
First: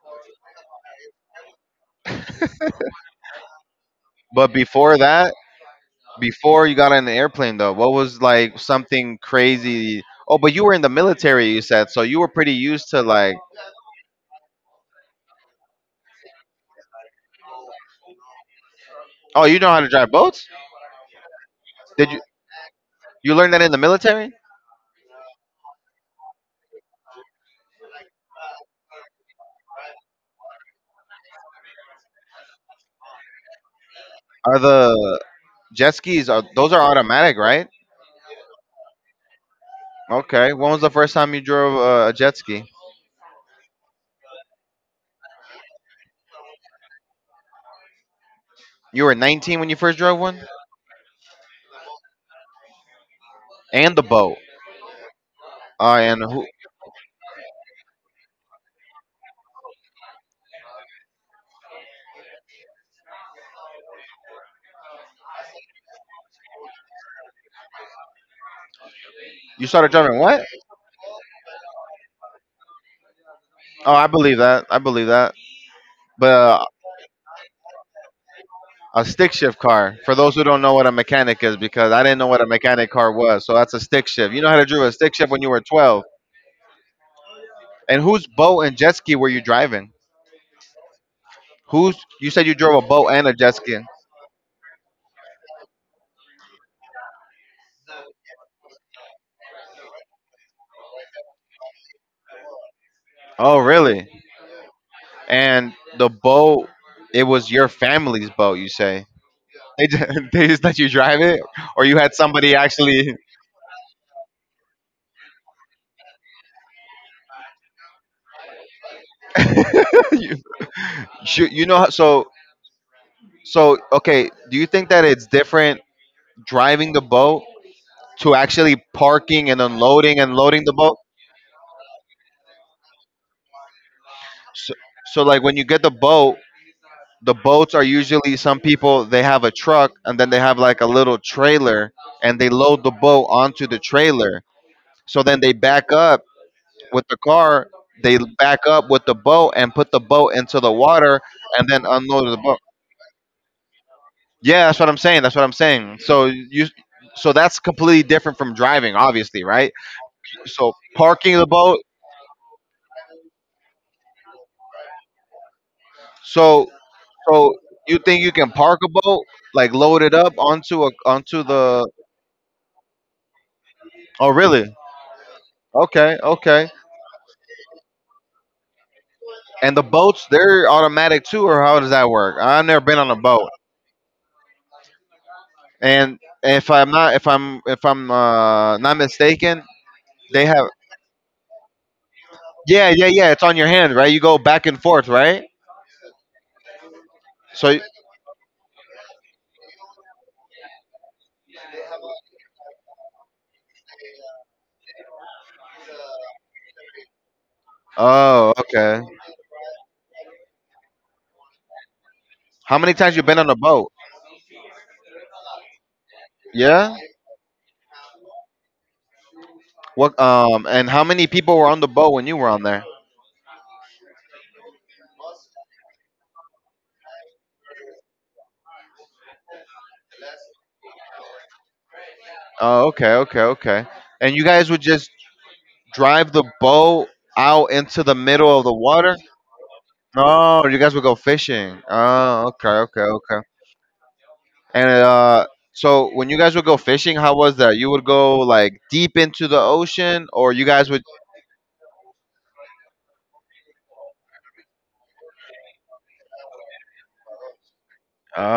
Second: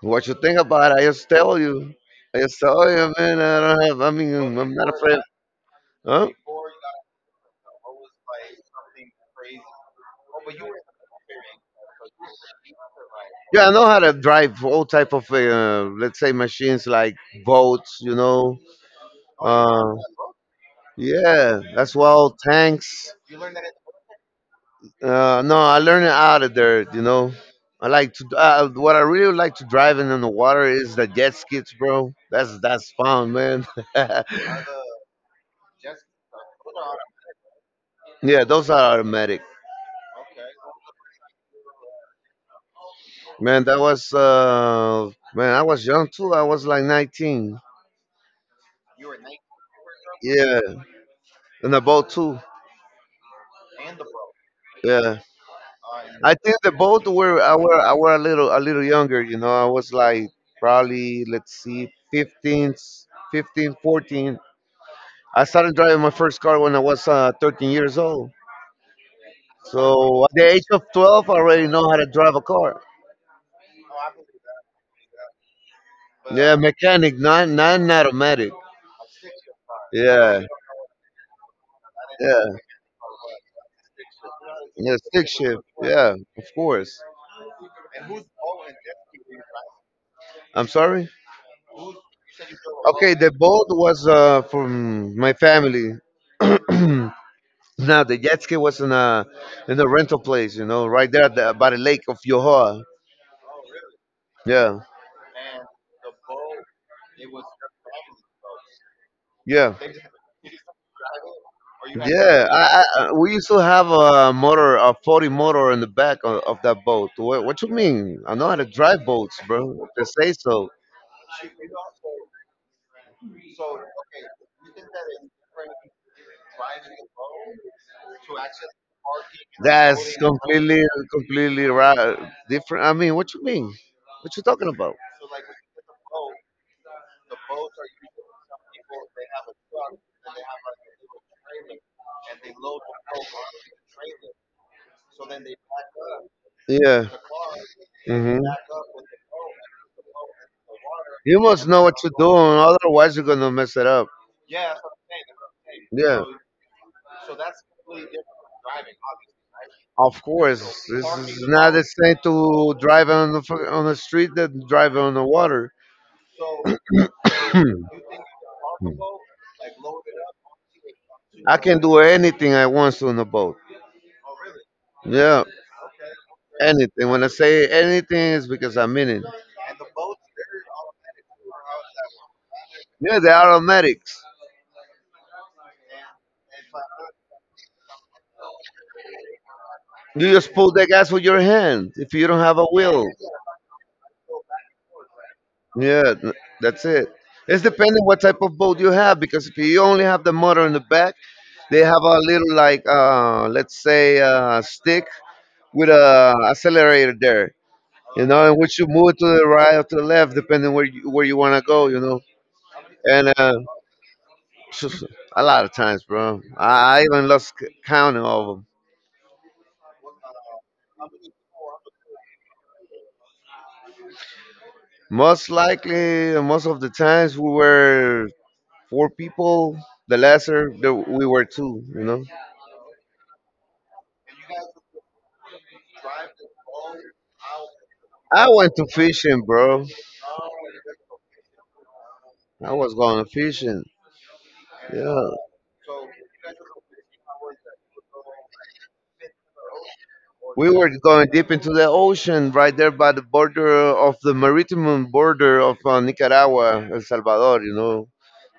[SPEAKER 2] What you think about it? I just tell you. I just tell you, man. I don't have. I mean,
[SPEAKER 1] But
[SPEAKER 2] I'm not
[SPEAKER 1] before
[SPEAKER 2] afraid.
[SPEAKER 1] that,
[SPEAKER 2] Huh?
[SPEAKER 1] before you got on the airplane though, what was like something crazy? Oh, but you were in the military, you said, so you were pretty used to like.
[SPEAKER 2] Yeah, I know how to drive all type of, let's say, machines like boats. You know.
[SPEAKER 1] Oh, you know how to
[SPEAKER 2] Uh,
[SPEAKER 1] drive boats?
[SPEAKER 2] yeah, that's
[SPEAKER 1] Did you
[SPEAKER 2] well. Tanks.
[SPEAKER 1] You learn that in the military?
[SPEAKER 2] No, I learned it out of there. You know. I like to. What I really like to drive in on the water is the jet skis, bro. That's fun, man. Yeah,
[SPEAKER 1] Are the Jet skis are those are automatic, right?
[SPEAKER 2] those are automatic.
[SPEAKER 1] Okay. When was the first time you drove a jet ski?
[SPEAKER 2] Man, that was I was young too. I was like 19.
[SPEAKER 1] You were 19 when you first drove one,
[SPEAKER 2] Yeah, in the boat too.
[SPEAKER 1] and the boat.
[SPEAKER 2] Yeah,
[SPEAKER 1] Uh, and
[SPEAKER 2] I
[SPEAKER 1] who,
[SPEAKER 2] think the boat were I were a little younger. You know, I was like probably let's see, 15, 14. I started driving my first car when I was 13 years old.
[SPEAKER 1] You started driving
[SPEAKER 2] So at
[SPEAKER 1] what?
[SPEAKER 2] the age of 12, I already know how to drive a car.
[SPEAKER 1] Oh, I believe that. I believe that. But
[SPEAKER 2] Yeah, mechanic, not automatic.
[SPEAKER 1] a stick shift car, for those
[SPEAKER 2] Yeah,
[SPEAKER 1] who don't know what a mechanic is, because I didn't know what
[SPEAKER 2] yeah,
[SPEAKER 1] a mechanic car was. So that's a stick shift. You know how to drive a
[SPEAKER 2] yeah,
[SPEAKER 1] stick
[SPEAKER 2] stick
[SPEAKER 1] shift when you
[SPEAKER 2] shift.
[SPEAKER 1] were 12.
[SPEAKER 2] Yeah, of course.
[SPEAKER 1] And whose boat and jet ski were you driving?
[SPEAKER 2] I'm sorry.
[SPEAKER 1] Who's you said you drove a boat
[SPEAKER 2] Okay,
[SPEAKER 1] and
[SPEAKER 2] the
[SPEAKER 1] a jet
[SPEAKER 2] boat
[SPEAKER 1] ski?
[SPEAKER 2] was from my family. Now the jet ski was in a rental place, you know, right there at by the lake of Yohoa.
[SPEAKER 1] Oh, really?
[SPEAKER 2] Yeah,
[SPEAKER 1] And the boat, it was your family's boat. You say
[SPEAKER 2] yeah,
[SPEAKER 1] they just, they just let you drive it, or you had
[SPEAKER 2] yeah.
[SPEAKER 1] somebody actually.
[SPEAKER 2] We used to have a motor, a 40 motor in the back of that boat. What you mean? I know how to drive boats, bro. If they say so.
[SPEAKER 1] Shoot, you know, so so okay. Do you think that it's different driving the boat to actually parking and
[SPEAKER 2] That's
[SPEAKER 1] unloading and loading the boat.
[SPEAKER 2] completely right. Different. I mean? What you talking
[SPEAKER 1] So,
[SPEAKER 2] about?
[SPEAKER 1] so like when you get the boat, the boats are usually some people they have a truck and then they have like a little trailer and they load the boat onto the trailer. So then they back up
[SPEAKER 2] Yeah.
[SPEAKER 1] with the car, they
[SPEAKER 2] Hmm.
[SPEAKER 1] back up with the boat and put the boat into the water
[SPEAKER 2] You must
[SPEAKER 1] and
[SPEAKER 2] know
[SPEAKER 1] then
[SPEAKER 2] what you're
[SPEAKER 1] unload the
[SPEAKER 2] doing,
[SPEAKER 1] boat.
[SPEAKER 2] otherwise you're gonna mess it up.
[SPEAKER 1] Yeah, that's what I'm saying. That's what I'm saying.
[SPEAKER 2] Yeah,
[SPEAKER 1] So that's completely different from driving, obviously, right?
[SPEAKER 2] of course.
[SPEAKER 1] So
[SPEAKER 2] This
[SPEAKER 1] parking
[SPEAKER 2] is
[SPEAKER 1] the
[SPEAKER 2] not the
[SPEAKER 1] boat.
[SPEAKER 2] same to drive on the on the street than drive on the water.
[SPEAKER 1] So So you think you can park a boat, like load it up onto a onto
[SPEAKER 2] I can
[SPEAKER 1] the?
[SPEAKER 2] do anything I want to on the boat.
[SPEAKER 1] Oh, really?
[SPEAKER 2] Yeah,
[SPEAKER 1] Okay, okay.
[SPEAKER 2] anything. When I say anything, it's because I mean it.
[SPEAKER 1] And the boats, they're automatic too, or how does that work? I've never been on
[SPEAKER 2] Yeah,
[SPEAKER 1] a
[SPEAKER 2] they're
[SPEAKER 1] boat,
[SPEAKER 2] automatics.
[SPEAKER 1] and if I'm not, if I'm not mistaken,
[SPEAKER 2] You
[SPEAKER 1] they
[SPEAKER 2] just
[SPEAKER 1] have.
[SPEAKER 2] pull the gas with your hand if you don't have a
[SPEAKER 1] Yeah,
[SPEAKER 2] wheel.
[SPEAKER 1] yeah, yeah. It's on your hand, right? You go back and forth, right?
[SPEAKER 2] Yeah, th- that's it. It's
[SPEAKER 1] So, y-
[SPEAKER 2] depending what type of boat you have because if you only have the motor in the back, they have a little like let's say stick with a accelerator there, you know,
[SPEAKER 1] oh,
[SPEAKER 2] in which you
[SPEAKER 1] okay.
[SPEAKER 2] move to the right or to the left depending where you want to go, you know.
[SPEAKER 1] How many times you
[SPEAKER 2] And
[SPEAKER 1] been on a boat?
[SPEAKER 2] a lot of times, bro,
[SPEAKER 1] Yeah.
[SPEAKER 2] I even lost count of them.
[SPEAKER 1] What? And how many people were on the boat when you were on there?
[SPEAKER 2] Most likely, most of the times we were four people. The lesser, we were two, you know.
[SPEAKER 1] Oh, okay, okay, okay. And you guys would just drive the boat out into the
[SPEAKER 2] I
[SPEAKER 1] middle of
[SPEAKER 2] went
[SPEAKER 1] the
[SPEAKER 2] to
[SPEAKER 1] water?
[SPEAKER 2] fishing, bro.
[SPEAKER 1] No, you guys would go fishing. Oh, okay,
[SPEAKER 2] I was
[SPEAKER 1] okay,
[SPEAKER 2] going
[SPEAKER 1] okay.
[SPEAKER 2] fishing.
[SPEAKER 1] And
[SPEAKER 2] Yeah.
[SPEAKER 1] so when you guys would go fishing, how was that? You would go like deep into the ocean, or you
[SPEAKER 2] We were
[SPEAKER 1] guys would.
[SPEAKER 2] going deep into the ocean right there by the border of the maritime border of Nicaragua, El Salvador, you know.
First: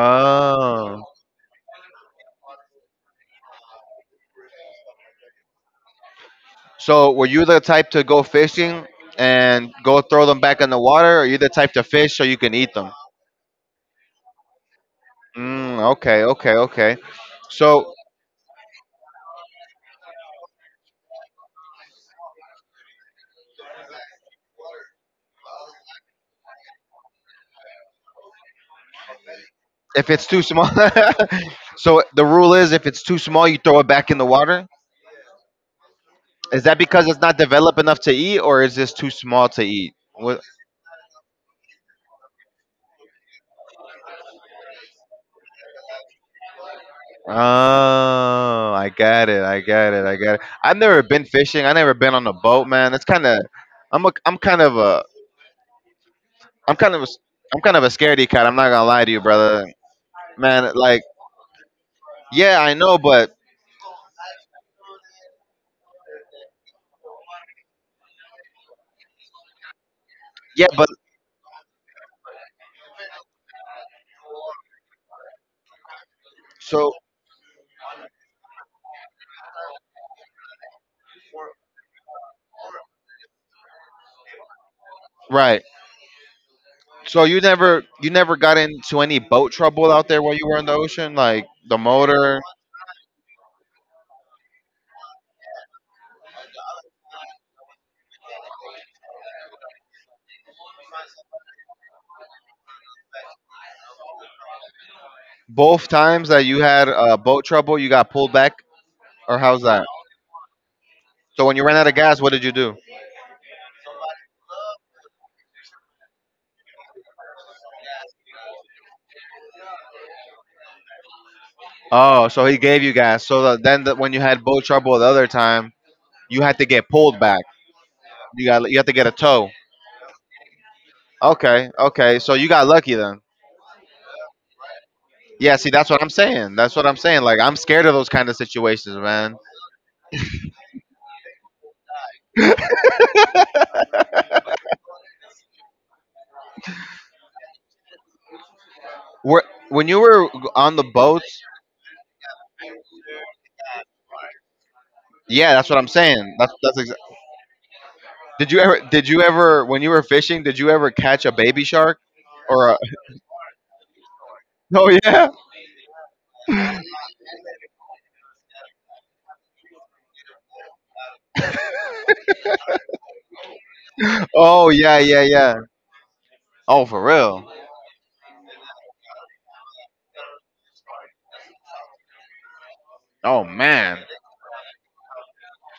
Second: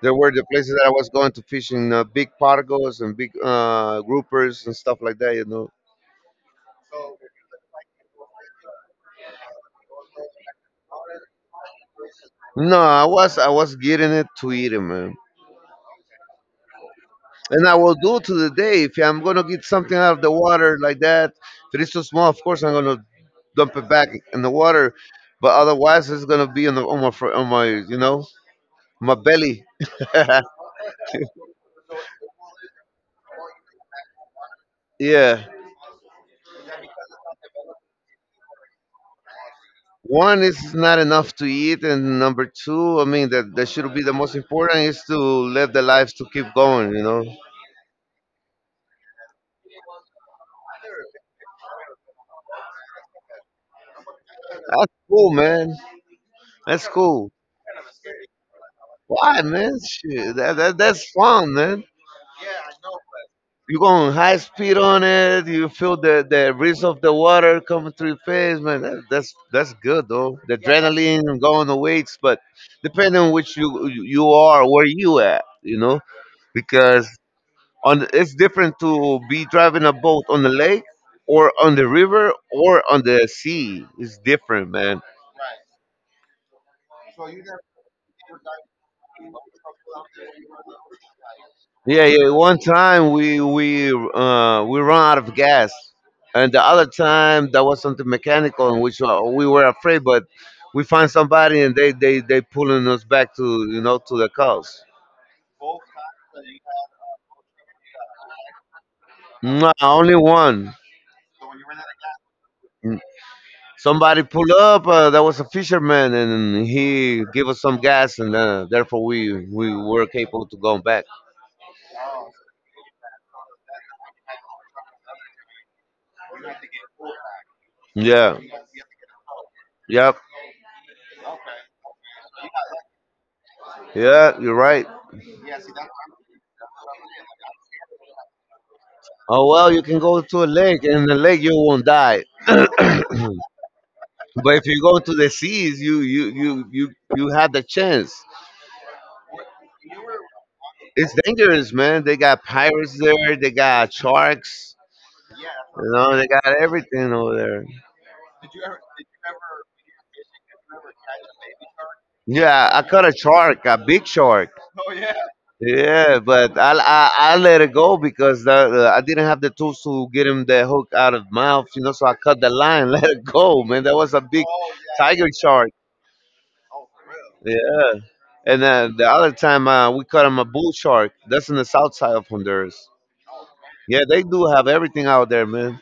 [SPEAKER 2] There were the places that I was going to fishing, big pargos and big groupers and stuff like that, you know.
[SPEAKER 1] So were you the type to go fishing and go throw them back in the water, or you the type to fish so you can eat
[SPEAKER 2] No,
[SPEAKER 1] them?
[SPEAKER 2] I was getting it to eat, it, man.
[SPEAKER 1] Mm, okay, okay, okay.
[SPEAKER 2] And I
[SPEAKER 1] So
[SPEAKER 2] will do to the day. If I'm gonna get something out of the water like that, if it's too small, of course I'm gonna dump it back in the water. But otherwise, it's gonna be on the on my fr- on my my belly.
[SPEAKER 1] if it's too small, so the rule is if it's too small, you throw it back in the water.
[SPEAKER 2] Yeah.
[SPEAKER 1] Is that because it's not developed enough to eat, or is this too small to eat?
[SPEAKER 2] One
[SPEAKER 1] What?
[SPEAKER 2] is not enough to eat, and number two, I mean that should be the most important is to live the lives to keep going. You know.
[SPEAKER 1] Oh, I got it. I got it. I got it. I've never been fishing. I never been on a boat, man. It's kind of. I'm kind of
[SPEAKER 2] That's
[SPEAKER 1] a.
[SPEAKER 2] cool, man.
[SPEAKER 1] I'm
[SPEAKER 2] That's
[SPEAKER 1] kind of. A,
[SPEAKER 2] cool.
[SPEAKER 1] I'm kind of a scaredy cat. I'm not gonna lie to you,
[SPEAKER 2] Why,
[SPEAKER 1] brother.
[SPEAKER 2] man? Shit,
[SPEAKER 1] Man, like,
[SPEAKER 2] that's fun, man.
[SPEAKER 1] yeah, I know, but
[SPEAKER 2] You go on high speed on it. You feel the breeze of the water coming through your face, man. That's good though. The
[SPEAKER 1] yeah, but
[SPEAKER 2] adrenaline going the weights, but depending on which you are, where you at, you know,
[SPEAKER 1] so
[SPEAKER 2] because on it's different to be driving a boat on the lake or on the river or on the sea. It's different, man.
[SPEAKER 1] right. So you never got into any boat trouble out there while you were in the ocean, like the
[SPEAKER 2] Yeah, yeah.
[SPEAKER 1] motor.
[SPEAKER 2] One time we run out of gas, and the other time that was something mechanical, in which we were afraid, but we find somebody and they pulling us back to you know to the coast.
[SPEAKER 1] Both times that you had boat trouble, you got pulled back, or how's
[SPEAKER 2] No,
[SPEAKER 1] that?
[SPEAKER 2] only one.
[SPEAKER 1] So when you ran out of gas, what did you do?
[SPEAKER 2] Mm, somebody pulled up. That was a fisherman, and he gave us some gas, and therefore we were capable to go back.
[SPEAKER 1] Oh, so he gave you gas. So that then that when you had boat trouble the other time, you had to get pulled back.
[SPEAKER 2] Yeah.
[SPEAKER 1] You had to get a tow.
[SPEAKER 2] Yep.
[SPEAKER 1] Okay, okay. So you got lucky then.
[SPEAKER 2] Yeah. You're right.
[SPEAKER 1] Yeah. See, that's what I'm saying. That's what I'm saying. Like I'm scared of those kind of situations, man.
[SPEAKER 2] Oh well, you can go to a lake, and in the lake you won't die. But if you go to the seas, you have the chance.
[SPEAKER 1] Were When you were on the
[SPEAKER 2] It's
[SPEAKER 1] boats.
[SPEAKER 2] dangerous, man. They got pirates there. They got sharks.
[SPEAKER 1] Yeah, that's what
[SPEAKER 2] You
[SPEAKER 1] I'm
[SPEAKER 2] know, they
[SPEAKER 1] saying.
[SPEAKER 2] got everything over there.
[SPEAKER 1] Did you ever? Did you ever? When you were fishing, did you ever catch a baby shark?
[SPEAKER 2] Yeah,
[SPEAKER 1] Or a,
[SPEAKER 2] I caught a shark, a big shark.
[SPEAKER 1] oh yeah,
[SPEAKER 2] Yeah, but I let it go because I didn't have the tools to get him the hook out of mouth, you know. So I cut the line, let it go, man. That was a big
[SPEAKER 1] oh yeah, yeah,
[SPEAKER 2] tiger
[SPEAKER 1] yeah.
[SPEAKER 2] shark.
[SPEAKER 1] Oh for real.
[SPEAKER 2] Yeah. And then the other time we caught him a bull shark. That's in the south side of Honduras.
[SPEAKER 1] Oh
[SPEAKER 2] Yeah,
[SPEAKER 1] man.
[SPEAKER 2] they do have everything out there, man.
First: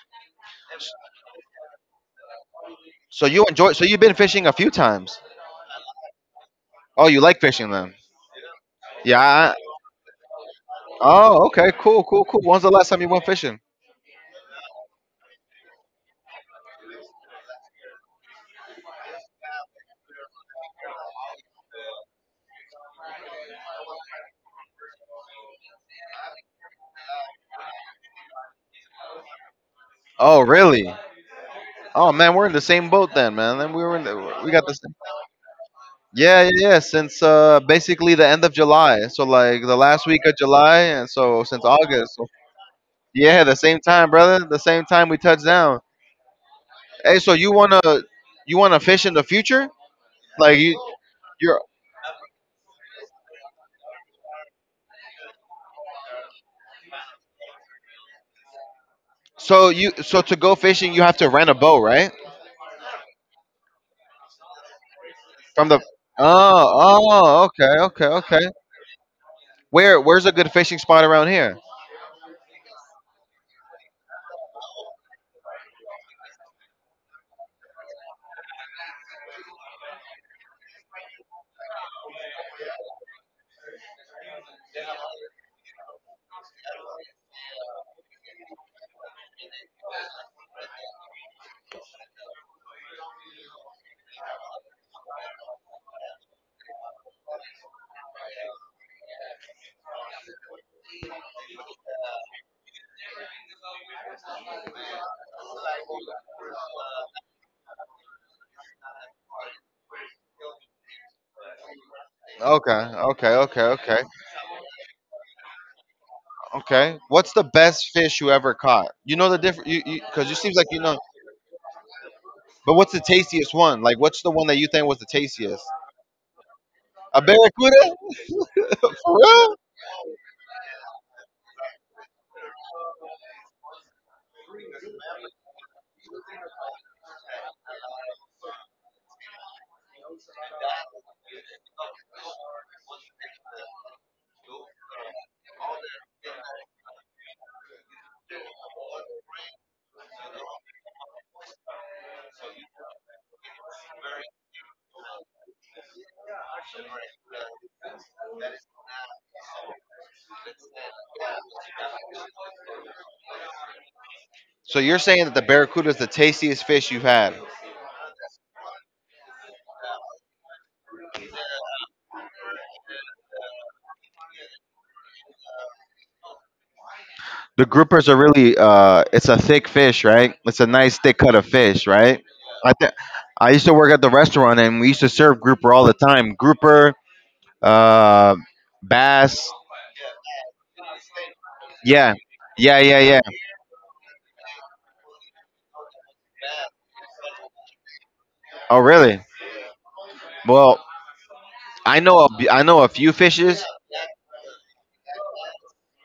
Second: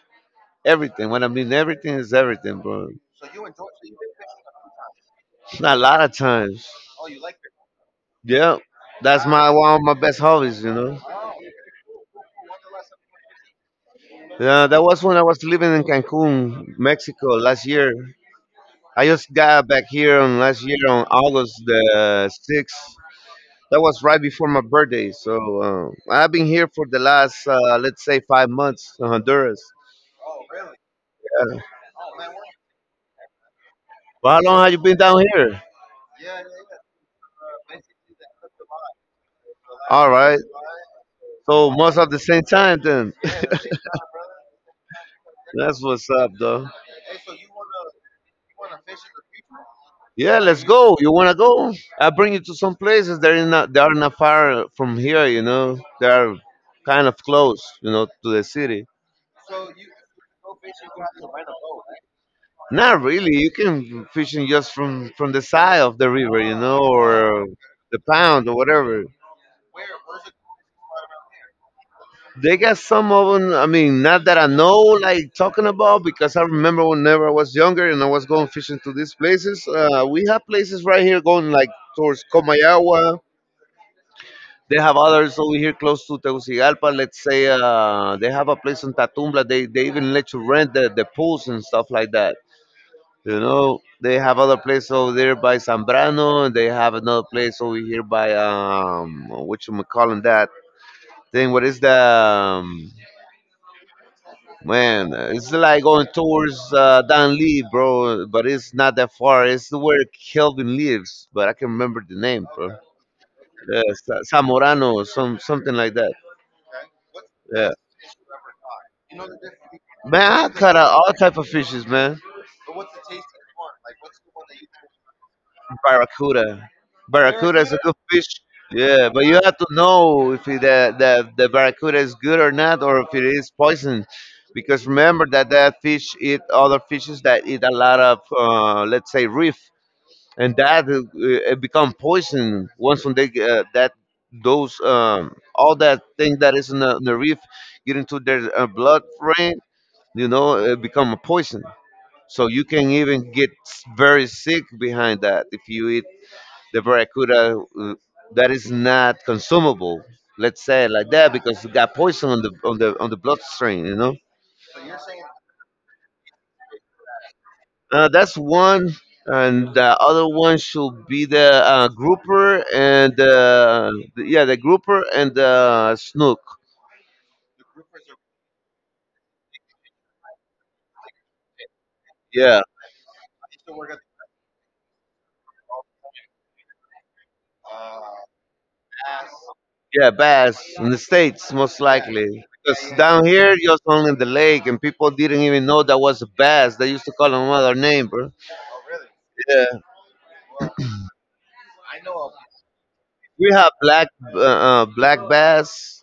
[SPEAKER 2] Everything. When I mean everything is everything, bro.
[SPEAKER 1] So you enjoy. So you've been fishing a few times.
[SPEAKER 2] Not a lot of times.
[SPEAKER 1] Oh, you like fishing then?
[SPEAKER 2] Yeah. That's my
[SPEAKER 1] Yeah.
[SPEAKER 2] one of my best hobbies, you know.
[SPEAKER 1] Oh, okay. Cool, cool, cool. When's the last time you went fishing?
[SPEAKER 2] Yeah, that was when I was living in Cancun, Mexico last year. I just got back here on last year on August the sixth. That was right before my birthday. So I've been here for the last, let's say, 5 months in Honduras.
[SPEAKER 1] Oh, really?
[SPEAKER 2] Yeah.
[SPEAKER 1] Oh man, we're in the same boat then, man. Then we were in the,
[SPEAKER 2] Well, how
[SPEAKER 1] we got
[SPEAKER 2] long
[SPEAKER 1] the
[SPEAKER 2] have you
[SPEAKER 1] same.
[SPEAKER 2] been down here?
[SPEAKER 1] Yeah, yeah, yeah. Since basically the end of July, so like the last
[SPEAKER 2] All
[SPEAKER 1] week of
[SPEAKER 2] right.
[SPEAKER 1] July, and so since
[SPEAKER 2] So most of
[SPEAKER 1] August.
[SPEAKER 2] the same time then.
[SPEAKER 1] Yeah, the same time, brother. The same time we touched down.
[SPEAKER 2] That's what's up, though.
[SPEAKER 1] Hey, so you wanna fish in the future?
[SPEAKER 2] Yeah,
[SPEAKER 1] Like
[SPEAKER 2] let's
[SPEAKER 1] you
[SPEAKER 2] go. You wanna
[SPEAKER 1] you're
[SPEAKER 2] go? I'll bring you to some places that are not far from here. You know, they are kind of close. You know, to the city.
[SPEAKER 1] so you so to go fishing you have to rent a boat, right?
[SPEAKER 2] Not really. You can fishing just from the
[SPEAKER 1] From the
[SPEAKER 2] side of the river. You
[SPEAKER 1] oh
[SPEAKER 2] know,
[SPEAKER 1] oh
[SPEAKER 2] or
[SPEAKER 1] okay
[SPEAKER 2] the
[SPEAKER 1] okay okay.
[SPEAKER 2] pound or whatever.
[SPEAKER 1] Where's a good fishing spot around here?
[SPEAKER 2] They got some of them. I mean, not that I know, like talking about, because I remember whenever I was younger and I was going fishing to these places. We have places right here going like towards Comayagua. They have others over here close to Tegucigalpa. Let's say they have a place in Tatumbla. They even let you rent the pools and stuff like that. You know, they have other place over there by Zambrano, and they have another place over here by what you calling that thing? What is the man? It's like going towards Dan Lee, bro. But it's not that far. It's where Kelvin lives, but I can remember the name, bro.
[SPEAKER 1] Okay okay okay
[SPEAKER 2] Yeah,
[SPEAKER 1] okay
[SPEAKER 2] Zamorano, something like that.
[SPEAKER 1] okay. What's the
[SPEAKER 2] Yeah.
[SPEAKER 1] best fish you ever caught? You know the different you because you, 'cause
[SPEAKER 2] Man,
[SPEAKER 1] you
[SPEAKER 2] I
[SPEAKER 1] seems like
[SPEAKER 2] cut
[SPEAKER 1] you
[SPEAKER 2] out
[SPEAKER 1] know.
[SPEAKER 2] all type of fishes, man.
[SPEAKER 1] But what's the tastiest one? Like what's the one that you think was the tastiest?
[SPEAKER 2] Barracuda.
[SPEAKER 1] A
[SPEAKER 2] Barracuda is a
[SPEAKER 1] barracuda,
[SPEAKER 2] good fish.
[SPEAKER 1] for
[SPEAKER 2] Yeah, but you
[SPEAKER 1] real?
[SPEAKER 2] have to know if it, the barracuda is good or not, or if it is poison, because remember that that fish eat other fishes that eat a lot of, let's say, reef, and that it become poison once when they that those all that thing that is in in the reef get into their blood brain, you know, it become a poison. So you can even get very sick behind that if you eat the barracuda that is not consumable. Let's say it like that because it got poison on the on the on the bloodstream. You know,
[SPEAKER 1] So you're saying that the barracuda is the tastiest fish you've had?
[SPEAKER 2] that's one, and the other one should be the grouper and yeah, the grouper and the snook.
[SPEAKER 1] The groupers are really it's a thick fish, right? It's a nice thick cut of fish, right?
[SPEAKER 2] Yeah,
[SPEAKER 1] I think I used to work at the restaurant and we used to serve grouper all the time. Grouper, uh, bass.
[SPEAKER 2] yeah, bass in the states most
[SPEAKER 1] Yeah,
[SPEAKER 2] likely.
[SPEAKER 1] yeah,
[SPEAKER 2] Because
[SPEAKER 1] yeah, yeah.
[SPEAKER 2] down here, just only in the lake, and people didn't even know that was a bass. They used to call them another name, bro.
[SPEAKER 1] Oh, really?
[SPEAKER 2] Yeah,
[SPEAKER 1] Well, I know a few
[SPEAKER 2] we
[SPEAKER 1] fishes.
[SPEAKER 2] have black black bass,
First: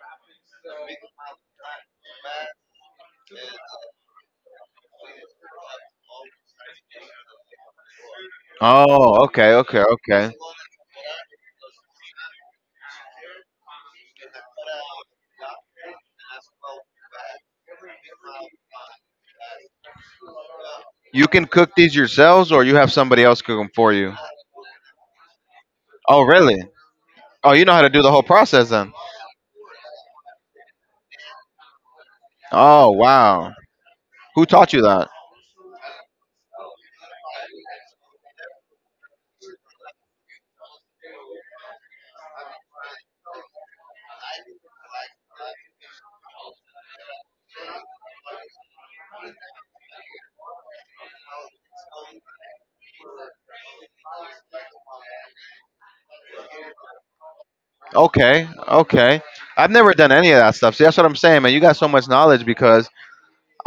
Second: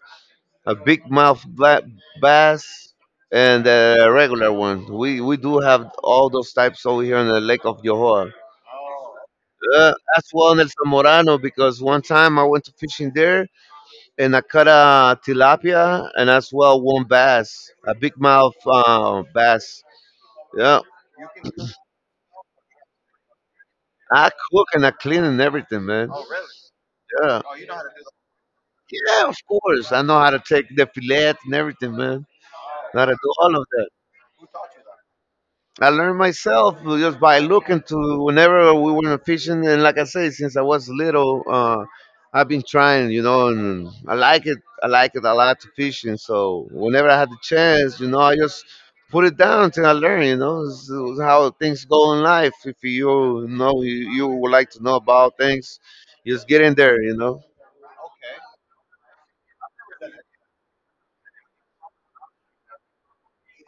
[SPEAKER 2] a big mouth black bass, and a regular one. We do have all those types over here in the Lake of Johor.
[SPEAKER 1] Oh, okay, okay,
[SPEAKER 2] As
[SPEAKER 1] okay.
[SPEAKER 2] well in El Zamorano because one time I went to fishing there and I caught a tilapia and as well one bass, a big mouth bass. Yeah,
[SPEAKER 1] You can cook these yourselves, or you have somebody else cook them for you.
[SPEAKER 2] I cook and I clean and everything, man.
[SPEAKER 1] Oh, really?
[SPEAKER 2] Yeah.
[SPEAKER 1] Oh, you know how to do the whole process then.
[SPEAKER 2] Yeah, of course. I know how to take the fillet and everything, man.
[SPEAKER 1] Oh,
[SPEAKER 2] Gotta do
[SPEAKER 1] wow.
[SPEAKER 2] all of that.
[SPEAKER 1] Who taught you that?
[SPEAKER 2] I learned myself just by looking to whenever we were fishing, and like I say, since I was little, I've been trying, you know, and I like it. I like it a lot to fishing. So whenever I had the chance, you know, I just put it down until I learn. You know, this is how things go in life. If you know you would like to know about things, just get in there. You know,
[SPEAKER 1] Okay, okay. I've never done any of that stuff. See, that's what I'm saying, man. You got so much knowledge because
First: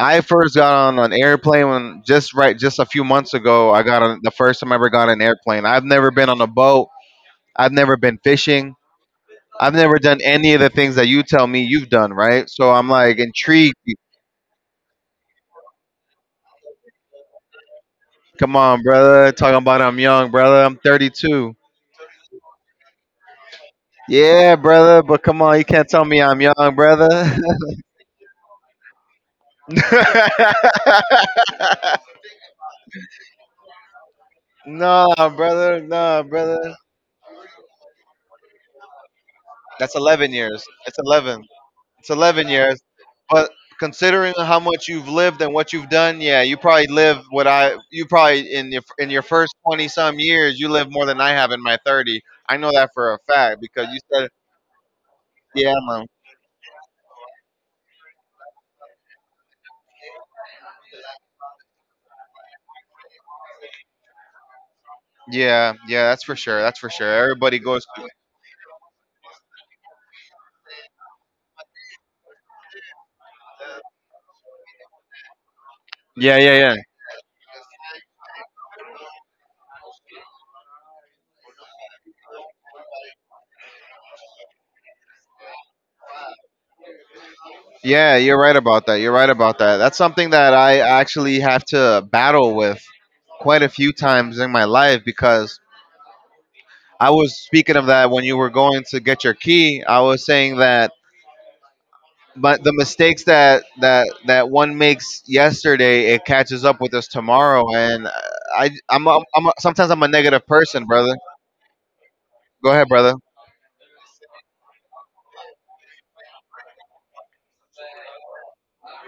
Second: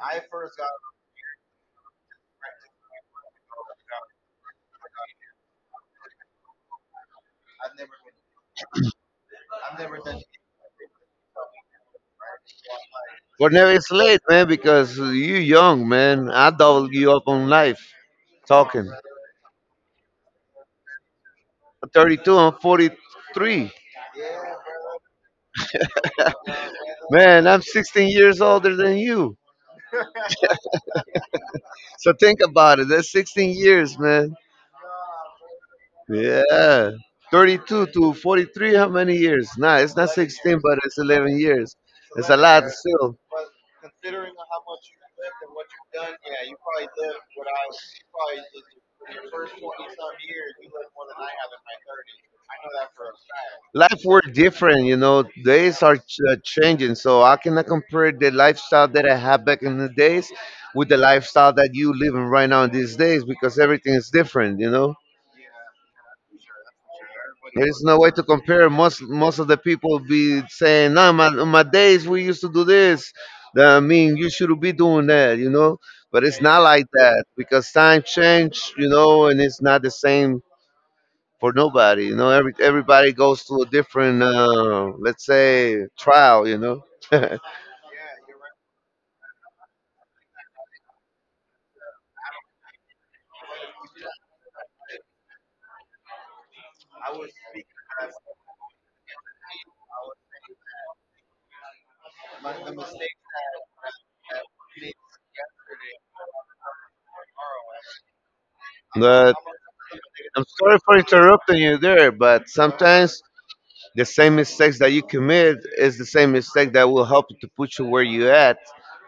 [SPEAKER 1] I first got on an airplane when just right just a few months ago. I got on the first time I ever got on an airplane. I've never been on a boat. I've never been fishing. I've never done any of the things that you tell me you've done, right? So I'm like
[SPEAKER 2] but never
[SPEAKER 1] intrigued.
[SPEAKER 2] it's late, man, because you young, man. I double you up on life
[SPEAKER 1] Come on,
[SPEAKER 2] talking.
[SPEAKER 1] brother. Talking about I'm young, brother. I'm 32.
[SPEAKER 2] 32, I'm 43.
[SPEAKER 1] Yeah, brother. But come on, you can't tell me I'm young, brother.
[SPEAKER 2] Man, I'm 16 years older than you. So think about it. That's 16 years, man.
[SPEAKER 1] Nah, brother. Nah, brother.
[SPEAKER 2] Yeah. 32 to 43, how many years? Nah, it's
[SPEAKER 1] That's
[SPEAKER 2] not
[SPEAKER 1] 11
[SPEAKER 2] 16,
[SPEAKER 1] years.
[SPEAKER 2] but it's
[SPEAKER 1] It's
[SPEAKER 2] 11
[SPEAKER 1] 11.
[SPEAKER 2] years.
[SPEAKER 1] It's
[SPEAKER 2] It's a
[SPEAKER 1] 11
[SPEAKER 2] lot
[SPEAKER 1] years.
[SPEAKER 2] still.
[SPEAKER 1] But considering how much you've lived and what you've done, yeah, you probably live what I you probably in your first 20 some years, you live more than I have in my 30. I know that for a fact because you
[SPEAKER 2] Life were
[SPEAKER 1] said,
[SPEAKER 2] different, you know.
[SPEAKER 1] yeah,
[SPEAKER 2] Days are
[SPEAKER 1] mom.
[SPEAKER 2] changing, so I cannot compare the lifestyle that I had back in the days with the lifestyle that you living right now in these days because everything is different, you know.
[SPEAKER 1] Yeah, yeah, that's for sure. That's for sure. Everybody
[SPEAKER 2] There is
[SPEAKER 1] goes
[SPEAKER 2] no
[SPEAKER 1] through
[SPEAKER 2] way
[SPEAKER 1] it.
[SPEAKER 2] to compare. Most of the people be saying, "No, my on my days we used to do this." That, I mean, you should be doing that, you know. But
[SPEAKER 1] yeah,
[SPEAKER 2] it's
[SPEAKER 1] yeah,
[SPEAKER 2] not
[SPEAKER 1] yeah.
[SPEAKER 2] like that because time change, you know, and it's not the same for nobody, you know. Everybody goes through a different, let's say, trial, you know.
[SPEAKER 1] yeah You're right about that. You're right about that. That's something that I actually have to battle with quite a few times in my life because I was speaking of that when you were going to get your key. I was saying that but the mistakes that that one makes yesterday, it catches up with us tomorrow. And I,
[SPEAKER 2] But
[SPEAKER 1] I'm a, sometimes I'm a negative
[SPEAKER 2] sorry
[SPEAKER 1] person,
[SPEAKER 2] for
[SPEAKER 1] brother.
[SPEAKER 2] interrupting you there, but
[SPEAKER 1] Go ahead, brother.
[SPEAKER 2] sometimes the same mistakes that you commit is the same mistake that will help to put you where you at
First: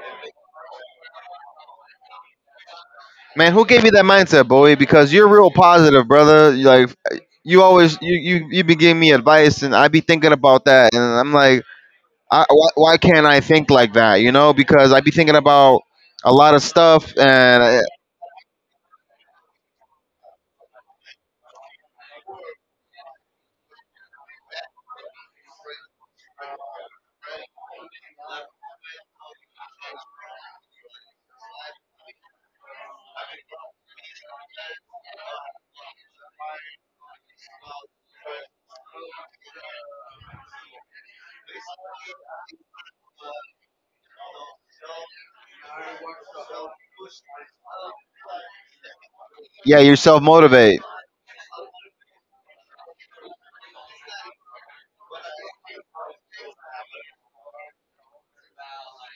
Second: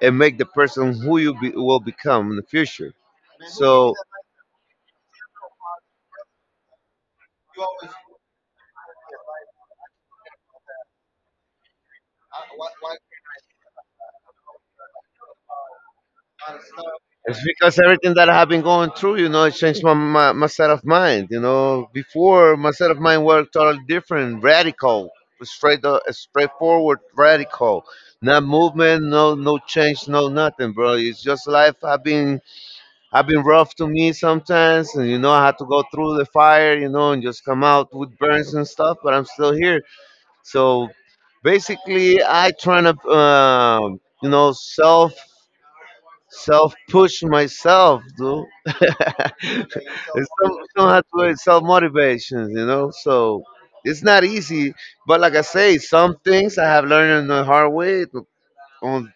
[SPEAKER 2] and make the person who you be, will become in the future.
[SPEAKER 1] Man, who gave you
[SPEAKER 2] So
[SPEAKER 1] that mindset, boy? Because you're real positive, brother. You Like you always, you be giving me advice, and I be thinking about that, and I'm like, why can't I think like that? You know, because I be thinking about a lot of stuff,
[SPEAKER 2] it's
[SPEAKER 1] and
[SPEAKER 2] because everything that I have been going through, you know, it changed my set of mind. You know, before my set of mind were totally different, radical, straight, straightforward, radical. No movement, no change, no nothing, bro. It's just life. I've been Have been rough to me sometimes, and you know, I had to go through the fire, you know, and just come out with burns and stuff, but I'm still here. So basically, I trying to you know, self self push myself, dude. It's
[SPEAKER 1] yeah, you self motivate.
[SPEAKER 2] some have to do self motivations, you know. So it's not easy, but like I say, some things I have learned in the hard way on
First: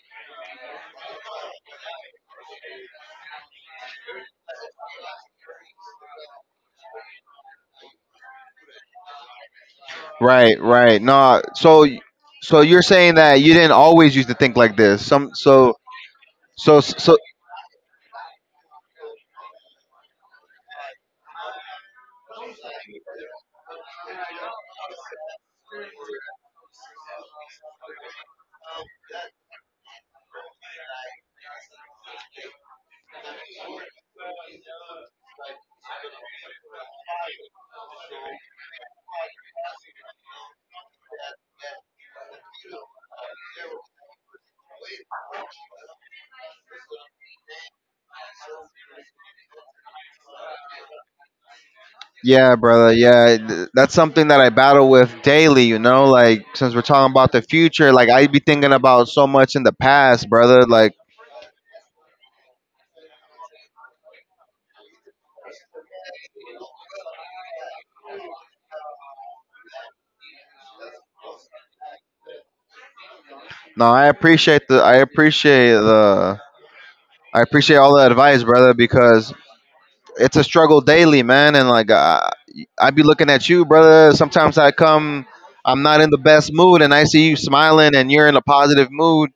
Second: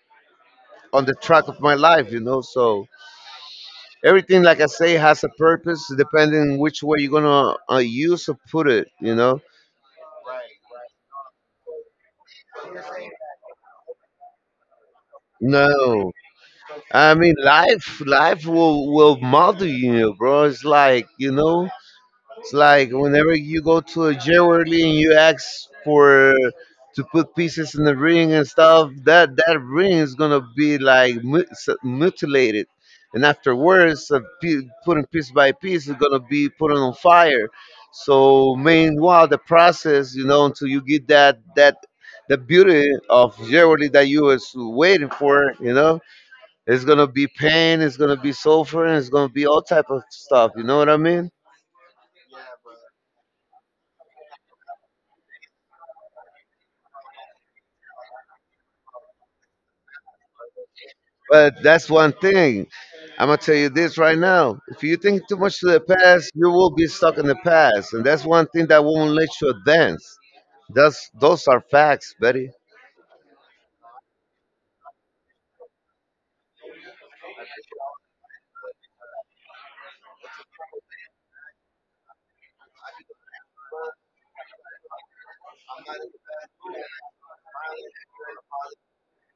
[SPEAKER 2] on the track of my life, you know. So everything, like I say, has a purpose depending which way you're gonna use or put it, you know.
[SPEAKER 1] Right, right. No, so you're saying that you didn't always used to think like this. Some so
[SPEAKER 2] No,
[SPEAKER 1] so
[SPEAKER 2] I
[SPEAKER 1] so
[SPEAKER 2] mean, life will model you, bro. It's like, you know, it's like whenever you go to a jewelry and you ask for to put pieces in the ring and stuff, that that ring is gonna be like mutilated, and afterwards, putting piece by piece is gonna be put on fire. So meanwhile, the process, you know, until you get that the beauty of jewelry that you was waiting for, you know, it's gonna be pain, it's gonna be sulfur, and it's gonna be all type of stuff. You know what I mean?
[SPEAKER 1] yeah, brother. Yeah, that's something that I battle with daily, you know? Like since we're talking about the future, like I'd be thinking about so much in the past, brother. Like
[SPEAKER 2] But that's one thing. I'm gonna tell you this right now. If you think too much to the past, you will be stuck in the past, and that's one thing that won't let you advance. That's those are facts, buddy.
[SPEAKER 1] no, I appreciate all the advice, brother, because it's a struggle daily, man. And like, I be looking at you, brother. Sometimes I come, I'm not in the best mood, and I see you smiling and you're in a positive mood.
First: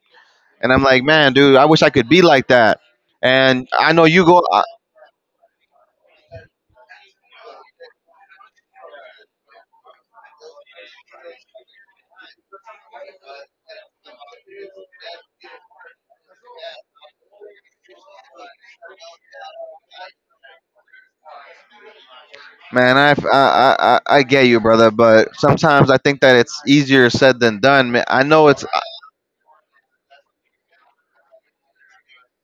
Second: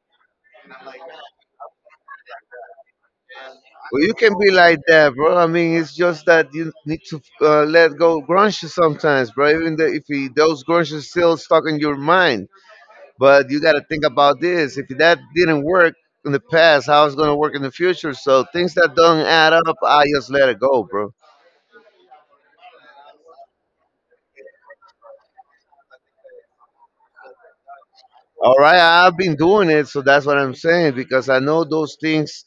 [SPEAKER 1] And I'm like, man, dude, I wish I could be like that. And I know
[SPEAKER 2] Well, you
[SPEAKER 1] you
[SPEAKER 2] can
[SPEAKER 1] go,
[SPEAKER 2] be like that, bro. I mean, it's just that you need to let go grunge sometimes, bro. Even the, if he, those grunge is still stuck in your mind, but you got to think about this. If that didn't work in the past, how it's gonna work in the future? So things that don't add up, I just let it go, bro.
[SPEAKER 1] man. I get you, brother. But sometimes I think that it's easier said than done. Man, I know
[SPEAKER 2] All
[SPEAKER 1] it's
[SPEAKER 2] right, I've been doing it, so that's what I'm saying because I know those things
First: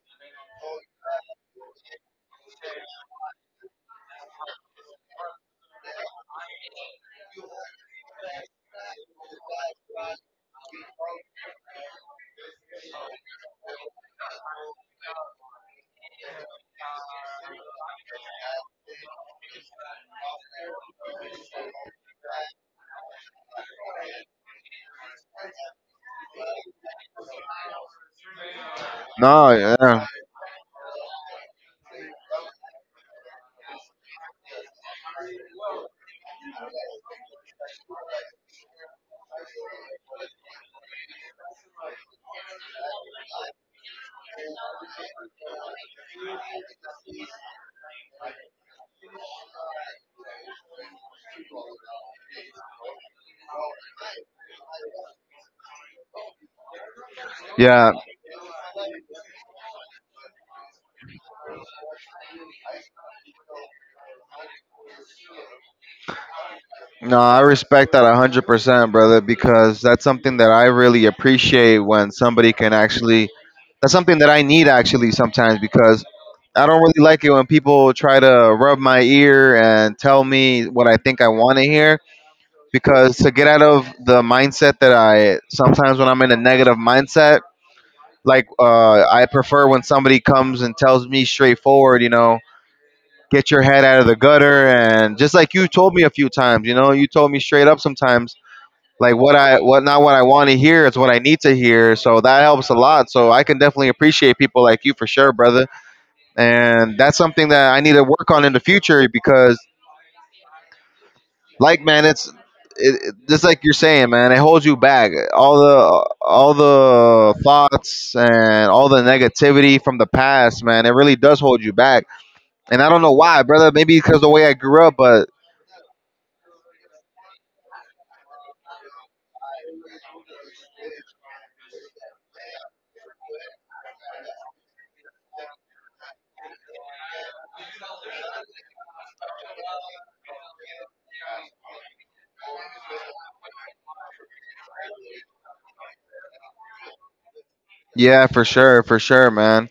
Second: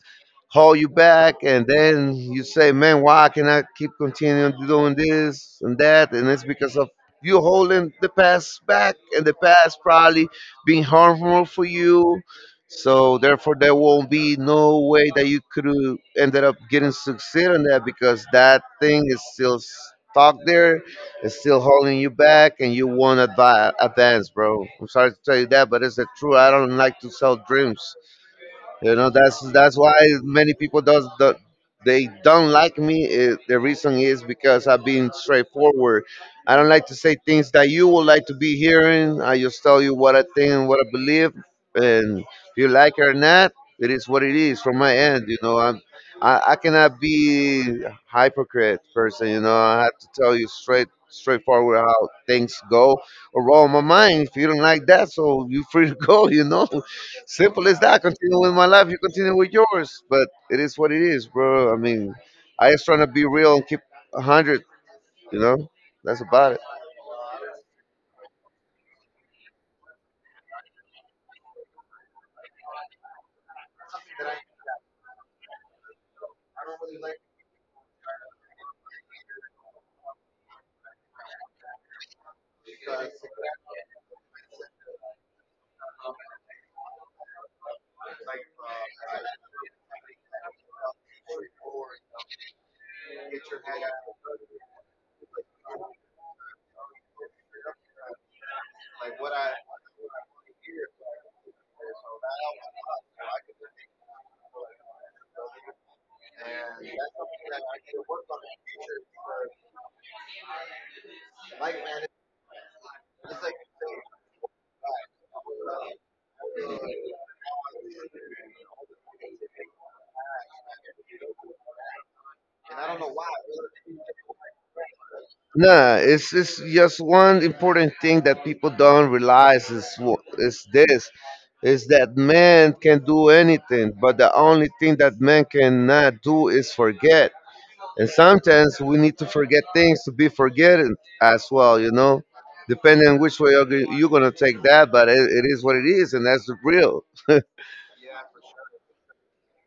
[SPEAKER 2] hold you back, and then you say, "Man, why can I keep continuing doing this and that?" And it's because of you holding the past back, and the past probably being harmful for you. So therefore, there won't be no way that you could ended up getting succeed on that because that thing is still stuck there, it's still holding you back, and you won't advance, bro. I'm sorry to tell you that, but it's the truth. I don't like to sell dreams. You know, that's
[SPEAKER 1] no,
[SPEAKER 2] that's why
[SPEAKER 1] yeah,
[SPEAKER 2] many people does the, they don't like me. The reason is because I've been straightforward. I don't like to say things that you would like to be hearing. I just tell you what I think and what I believe, and if you like it or not, it is what it is from my end. You know, I'm I cannot be hypocrite person. You know, I have to tell you straightforward how things go or roll my mind. If you don't like that, so you free to go. You know. Simple as
[SPEAKER 1] yeah.
[SPEAKER 2] that. Continue with my life, you continue with yours. But it is what it is, bro. I mean, I just trying to be real and keep a hundred. You know, that's about it.
[SPEAKER 1] No, I respect that 100%, brother, because that's something that I really appreciate when somebody can actually. That's something that I need actually sometimes because I don't really like it when people try to rub my ear and tell me what I think I want to hear. Because to get out of the mindset that I sometimes when I'm in a negative mindset, like I prefer when somebody comes and tells me straightforward, you know, get your head out of the gutter. And just like you told me a few times, you know, you told me straight up sometimes like what I what not what I want to hear is what I need to hear. So that helps a lot. So I can definitely appreciate people like you for sure, brother. And that's something that I need to work on in the future because, like, man, just like you're saying, man. It holds you back. All the thoughts and all the negativity from the past, man. It really does hold you back. And I don't know why, brother. Maybe because the way I grew up, but
[SPEAKER 2] Nah, it's just one important thing that people don't realize is this is that man can do anything, but the only thing that man cannot do is forget. And sometimes we need to forget things to be forgetting as well, you know, depending on which way you're going to take that. But it is what it is, and that's the real.
[SPEAKER 1] yeah, for sure, man.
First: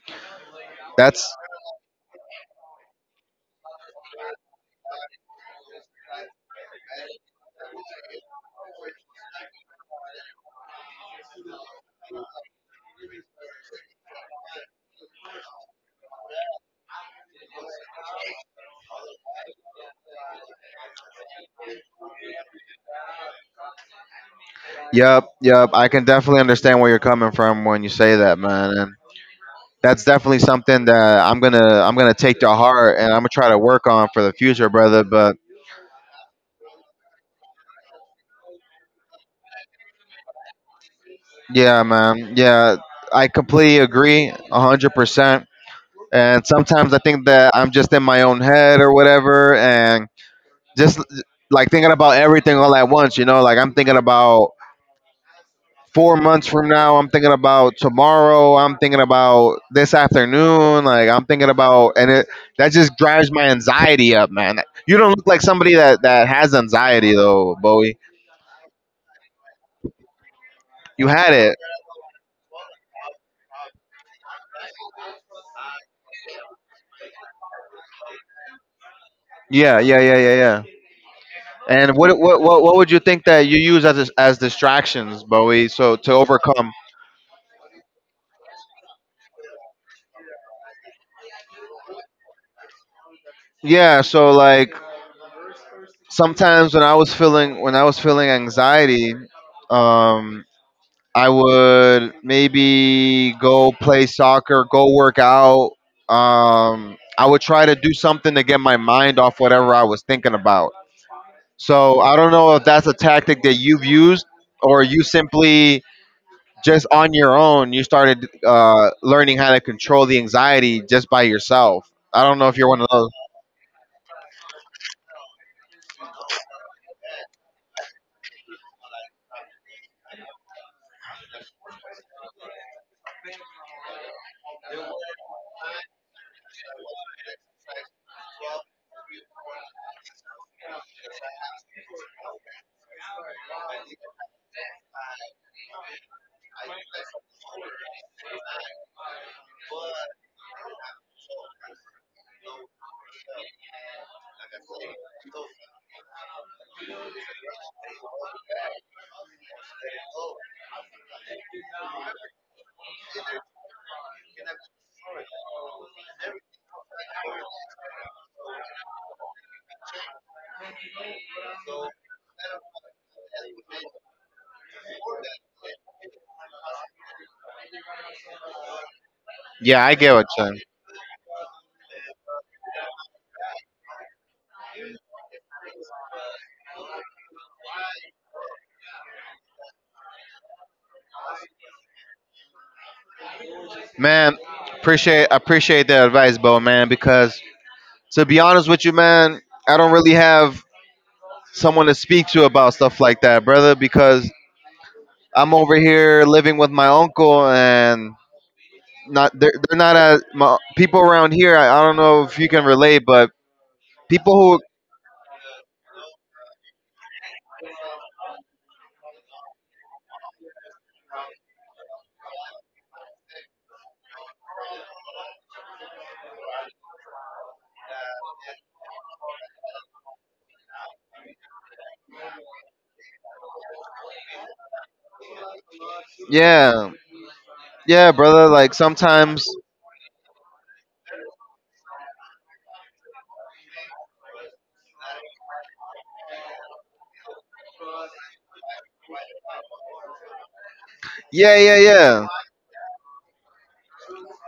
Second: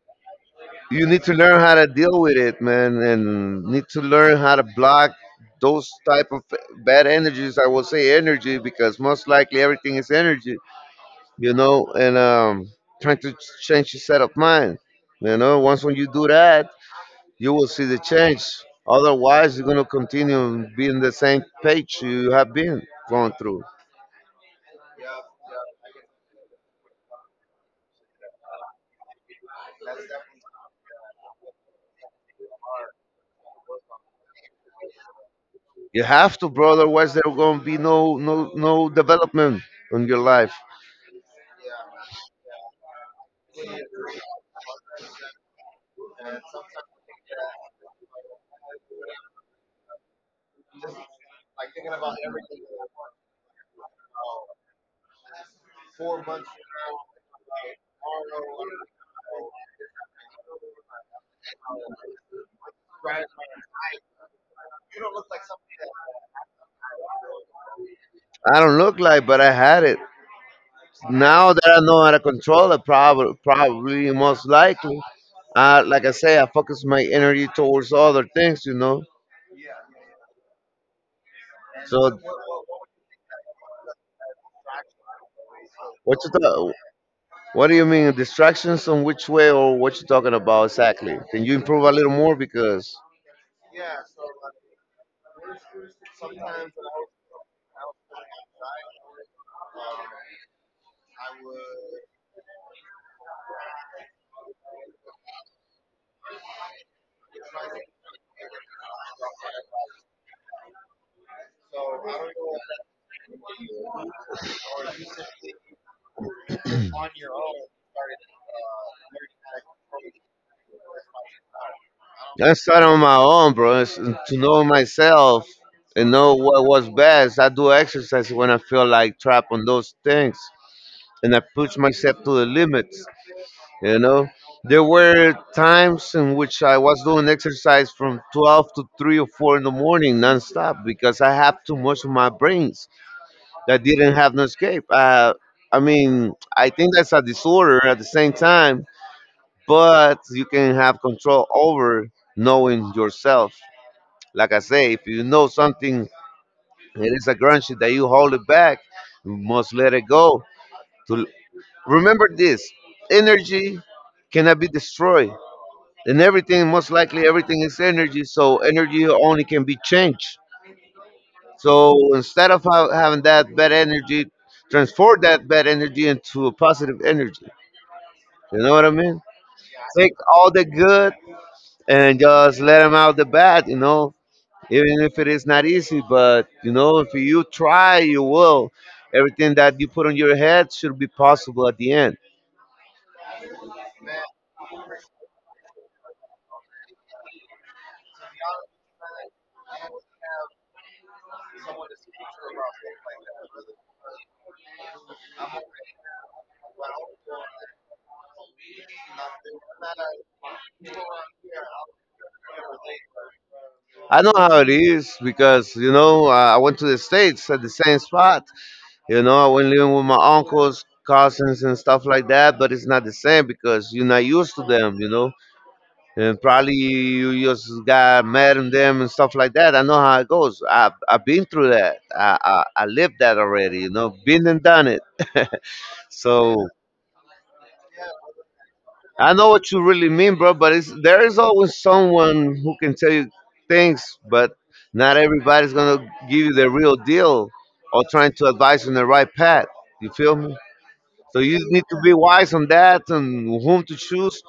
[SPEAKER 2] You need
[SPEAKER 1] That's.
[SPEAKER 2] to learn how to deal with it, man, and need to learn how to block those type of bad energies. I will say energy because most likely everything is energy, you know, and trying to change your set of mind. You know, once when you do that, you will see the change. Otherwise, you're going to continue being the same page you have been going through.
[SPEAKER 1] Yep, yep. I can definitely understand where you're coming from when you say that, man. And that's definitely something that I'm gonna take to heart and I'm gonna try to work on for the future, brother. But
[SPEAKER 2] You have to, brother. Otherwise, there going to be no development in your life.
[SPEAKER 1] yeah, man, yeah, I completely agree, 100%. And sometimes I think that I'm just in my own head or whatever, and just like thinking about everything all at once. You know, like I'm thinking about 4 months from now, I'm thinking about tomorrow. I'm thinking about this afternoon. Like I'm thinking about, and it that just drives my anxiety up, man. You don't look like somebody that has anxiety though, Bowie.
[SPEAKER 2] I don't look like, but I had it.
[SPEAKER 1] You had
[SPEAKER 2] Now
[SPEAKER 1] it.
[SPEAKER 2] that I know how to control it, probably most likely, like I say, I focus my energy towards other things, you know.
[SPEAKER 1] Yeah. And
[SPEAKER 2] So,
[SPEAKER 1] what would you think that you use as distractions, Bowie? So to
[SPEAKER 2] what you thought?
[SPEAKER 1] overcome.
[SPEAKER 2] What do you mean distractions on which way or what you talking about exactly? Can you improve a little more because
[SPEAKER 1] Yeah. So like sometimes when I was feeling anxiety, um, I would maybe go play soccer, go work out. I would try to do something to get my mind off whatever I was thinking about. So I don't know if that's a tactic that you've used or you simply just on your own, you started learning how to control the anxiety just by yourself. I don't know
[SPEAKER 2] I
[SPEAKER 1] if you're one
[SPEAKER 2] started
[SPEAKER 1] of
[SPEAKER 2] on
[SPEAKER 1] those.
[SPEAKER 2] my own, bro. It's to know myself and know what was best. I do exercise when I feel like trapped on those things, and I push myself to the limits. You know, there were times in which I was doing exercise from 12 to 3 or 4 in the morning nonstop because I have too much of my brains that didn't have no escape. I mean, I think that's a disorder at the same time, but you can have control over knowing yourself. Like I say, if you know something, it is a grudge that you hold it back, you must let it go. To remember this, energy cannot be destroyed, and everything, most likely everything is energy. So energy only can be changed. So instead of having that bad energy, transform that bad energy into a positive energy. You know what I mean?
[SPEAKER 1] Yeah, I
[SPEAKER 2] Take
[SPEAKER 1] get what
[SPEAKER 2] all
[SPEAKER 1] you're
[SPEAKER 2] the good and just let them out the bad, you know, even if it is not easy. But, you know, if you try, you will. Everything that you put on your head should be possible at the end.
[SPEAKER 1] man, appreciate the advice, Bo, man, because to be honest with you, man, I don't really have someone to speak to about stuff like that, brother. Because I'm over here living with my uncle, and not they're not as my, people around here. I don't know if you can relate, but
[SPEAKER 2] I know
[SPEAKER 1] people
[SPEAKER 2] how
[SPEAKER 1] who,
[SPEAKER 2] it is because, you know, I went to the States at the same spot. You know, I went living with my uncles, cousins, and stuff like that, but it's not the same because you're not used to them, you know. And probably you just got mad at them and stuff like that. I know how it goes. I've been through that. I lived that already, you know, been and done it. So
[SPEAKER 1] yeah, yeah, brother. Like
[SPEAKER 2] I
[SPEAKER 1] sometimes,
[SPEAKER 2] know what you really mean, bro, but it's, there is always someone who can tell you things, but not everybody's going to give you the real deal or trying to advise you on the right path. You feel me? So
[SPEAKER 1] yeah,
[SPEAKER 2] you
[SPEAKER 1] yeah,
[SPEAKER 2] need to be
[SPEAKER 1] yeah,
[SPEAKER 2] wise on that and whom to choose,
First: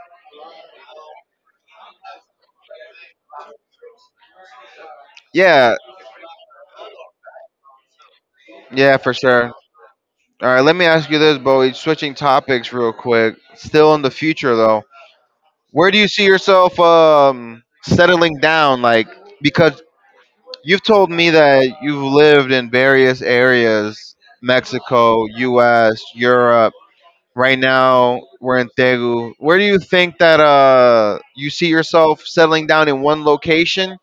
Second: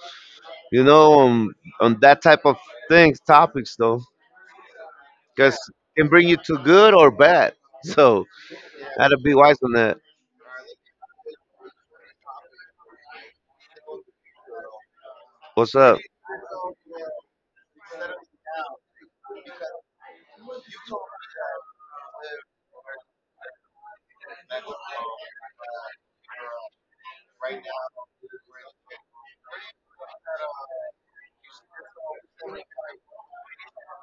[SPEAKER 2] you know, on that type of things, topics though, because
[SPEAKER 1] yeah,
[SPEAKER 2] it can bring you to good or bad. So
[SPEAKER 1] yeah, for
[SPEAKER 2] gotta be
[SPEAKER 1] sure.
[SPEAKER 2] wise on that.
[SPEAKER 1] All right, let me ask you this, Bowie. Switching topics real quick. Still in the future though,
[SPEAKER 2] What's
[SPEAKER 1] where do
[SPEAKER 2] up?
[SPEAKER 1] you see yourself settling down? Like because you've told me that you've lived in various areas, Mexico, US, Europe. Right now, we're in Tegu. Where do you think that you see yourself settling down in one location?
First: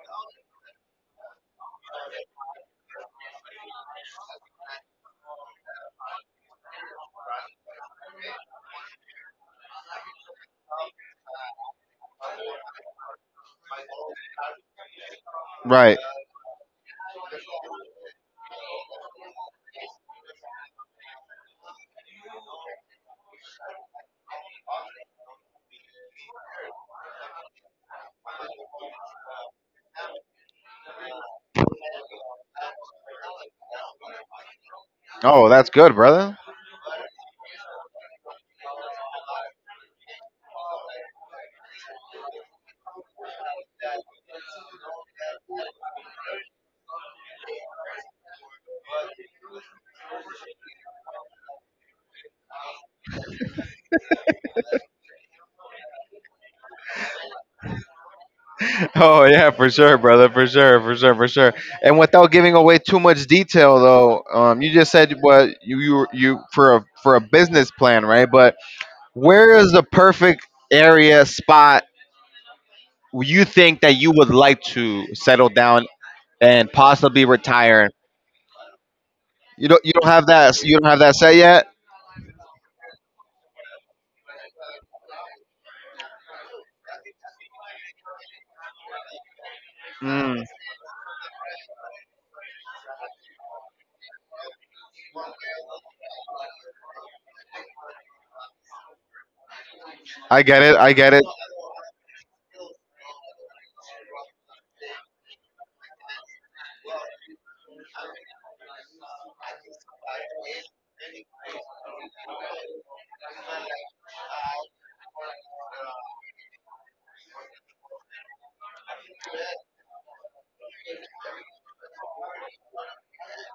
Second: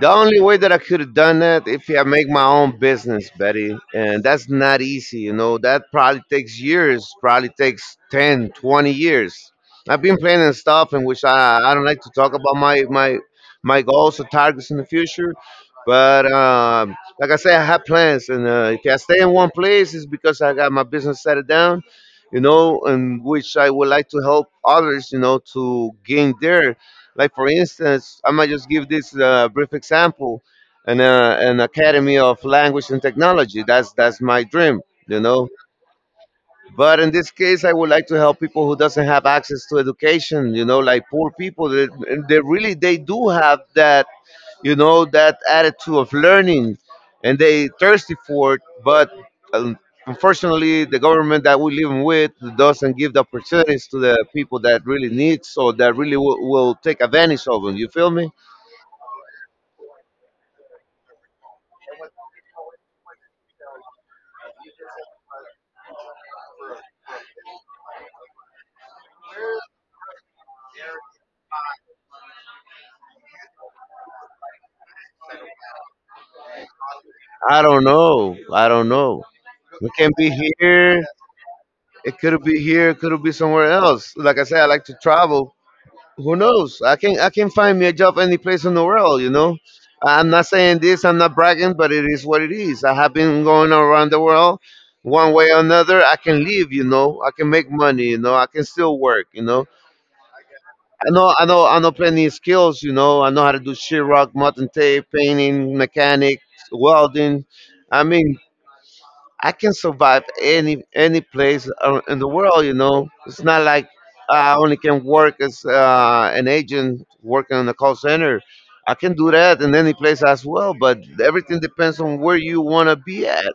[SPEAKER 2] The only way that I could have done that if I make my own business, Betty, and that's not easy, you know. That probably takes years, probably takes 10, 20 years. I've been planning stuff in which I don't like to talk about my goals or targets in the future,
[SPEAKER 1] Right.
[SPEAKER 2] but like I say, I have plans, and if I stay in one place, it's because I got my business settled down, you know, in which I would like to help others, you know, to gain their like for instance, I might just give this brief example: an academy of language and technology. That's my dream. You know,
[SPEAKER 1] Oh, that's good, brother.
[SPEAKER 2] but in this case, I would like to help people who doesn't have access to education. You know, like poor people. They really they do have that, you know, that attitude of learning, and they thirsty for it. But um, unfortunately, the government that we live with doesn't give the opportunities to the people that really needs or that really will take advantage of them. You feel me?
[SPEAKER 1] Oh, yeah, for sure, brother. For sure. And without giving away too much detail, though, you just said what for a business plan, right? But where is the perfect area, spot, you think that you would like to settle down and possibly
[SPEAKER 2] I don't
[SPEAKER 1] retire.
[SPEAKER 2] know. I don't know. It
[SPEAKER 1] You don't
[SPEAKER 2] can
[SPEAKER 1] have
[SPEAKER 2] be
[SPEAKER 1] that you don't have
[SPEAKER 2] here.
[SPEAKER 1] that set yet?
[SPEAKER 2] It could be here. It could be somewhere else. Like I said, I like to travel. Who knows? I can find me a job any place in the world. You know, I'm
[SPEAKER 1] Mm.
[SPEAKER 2] not saying this. I'm not bragging, but it is what it is. I have been going around the world, one way or another. I can live. You know, I can make money. You know, I can still work. You know,
[SPEAKER 1] I get it. I
[SPEAKER 2] I
[SPEAKER 1] get it.
[SPEAKER 2] know I know I know plenty of skills. You know, I know how to do sheetrock, mutton tape, painting, mechanic, welding. I mean, I can survive any place in the world. You know, it's not like I only can work as an agent working in a call center. I can do that in any place as well, but everything depends on where you want to be at.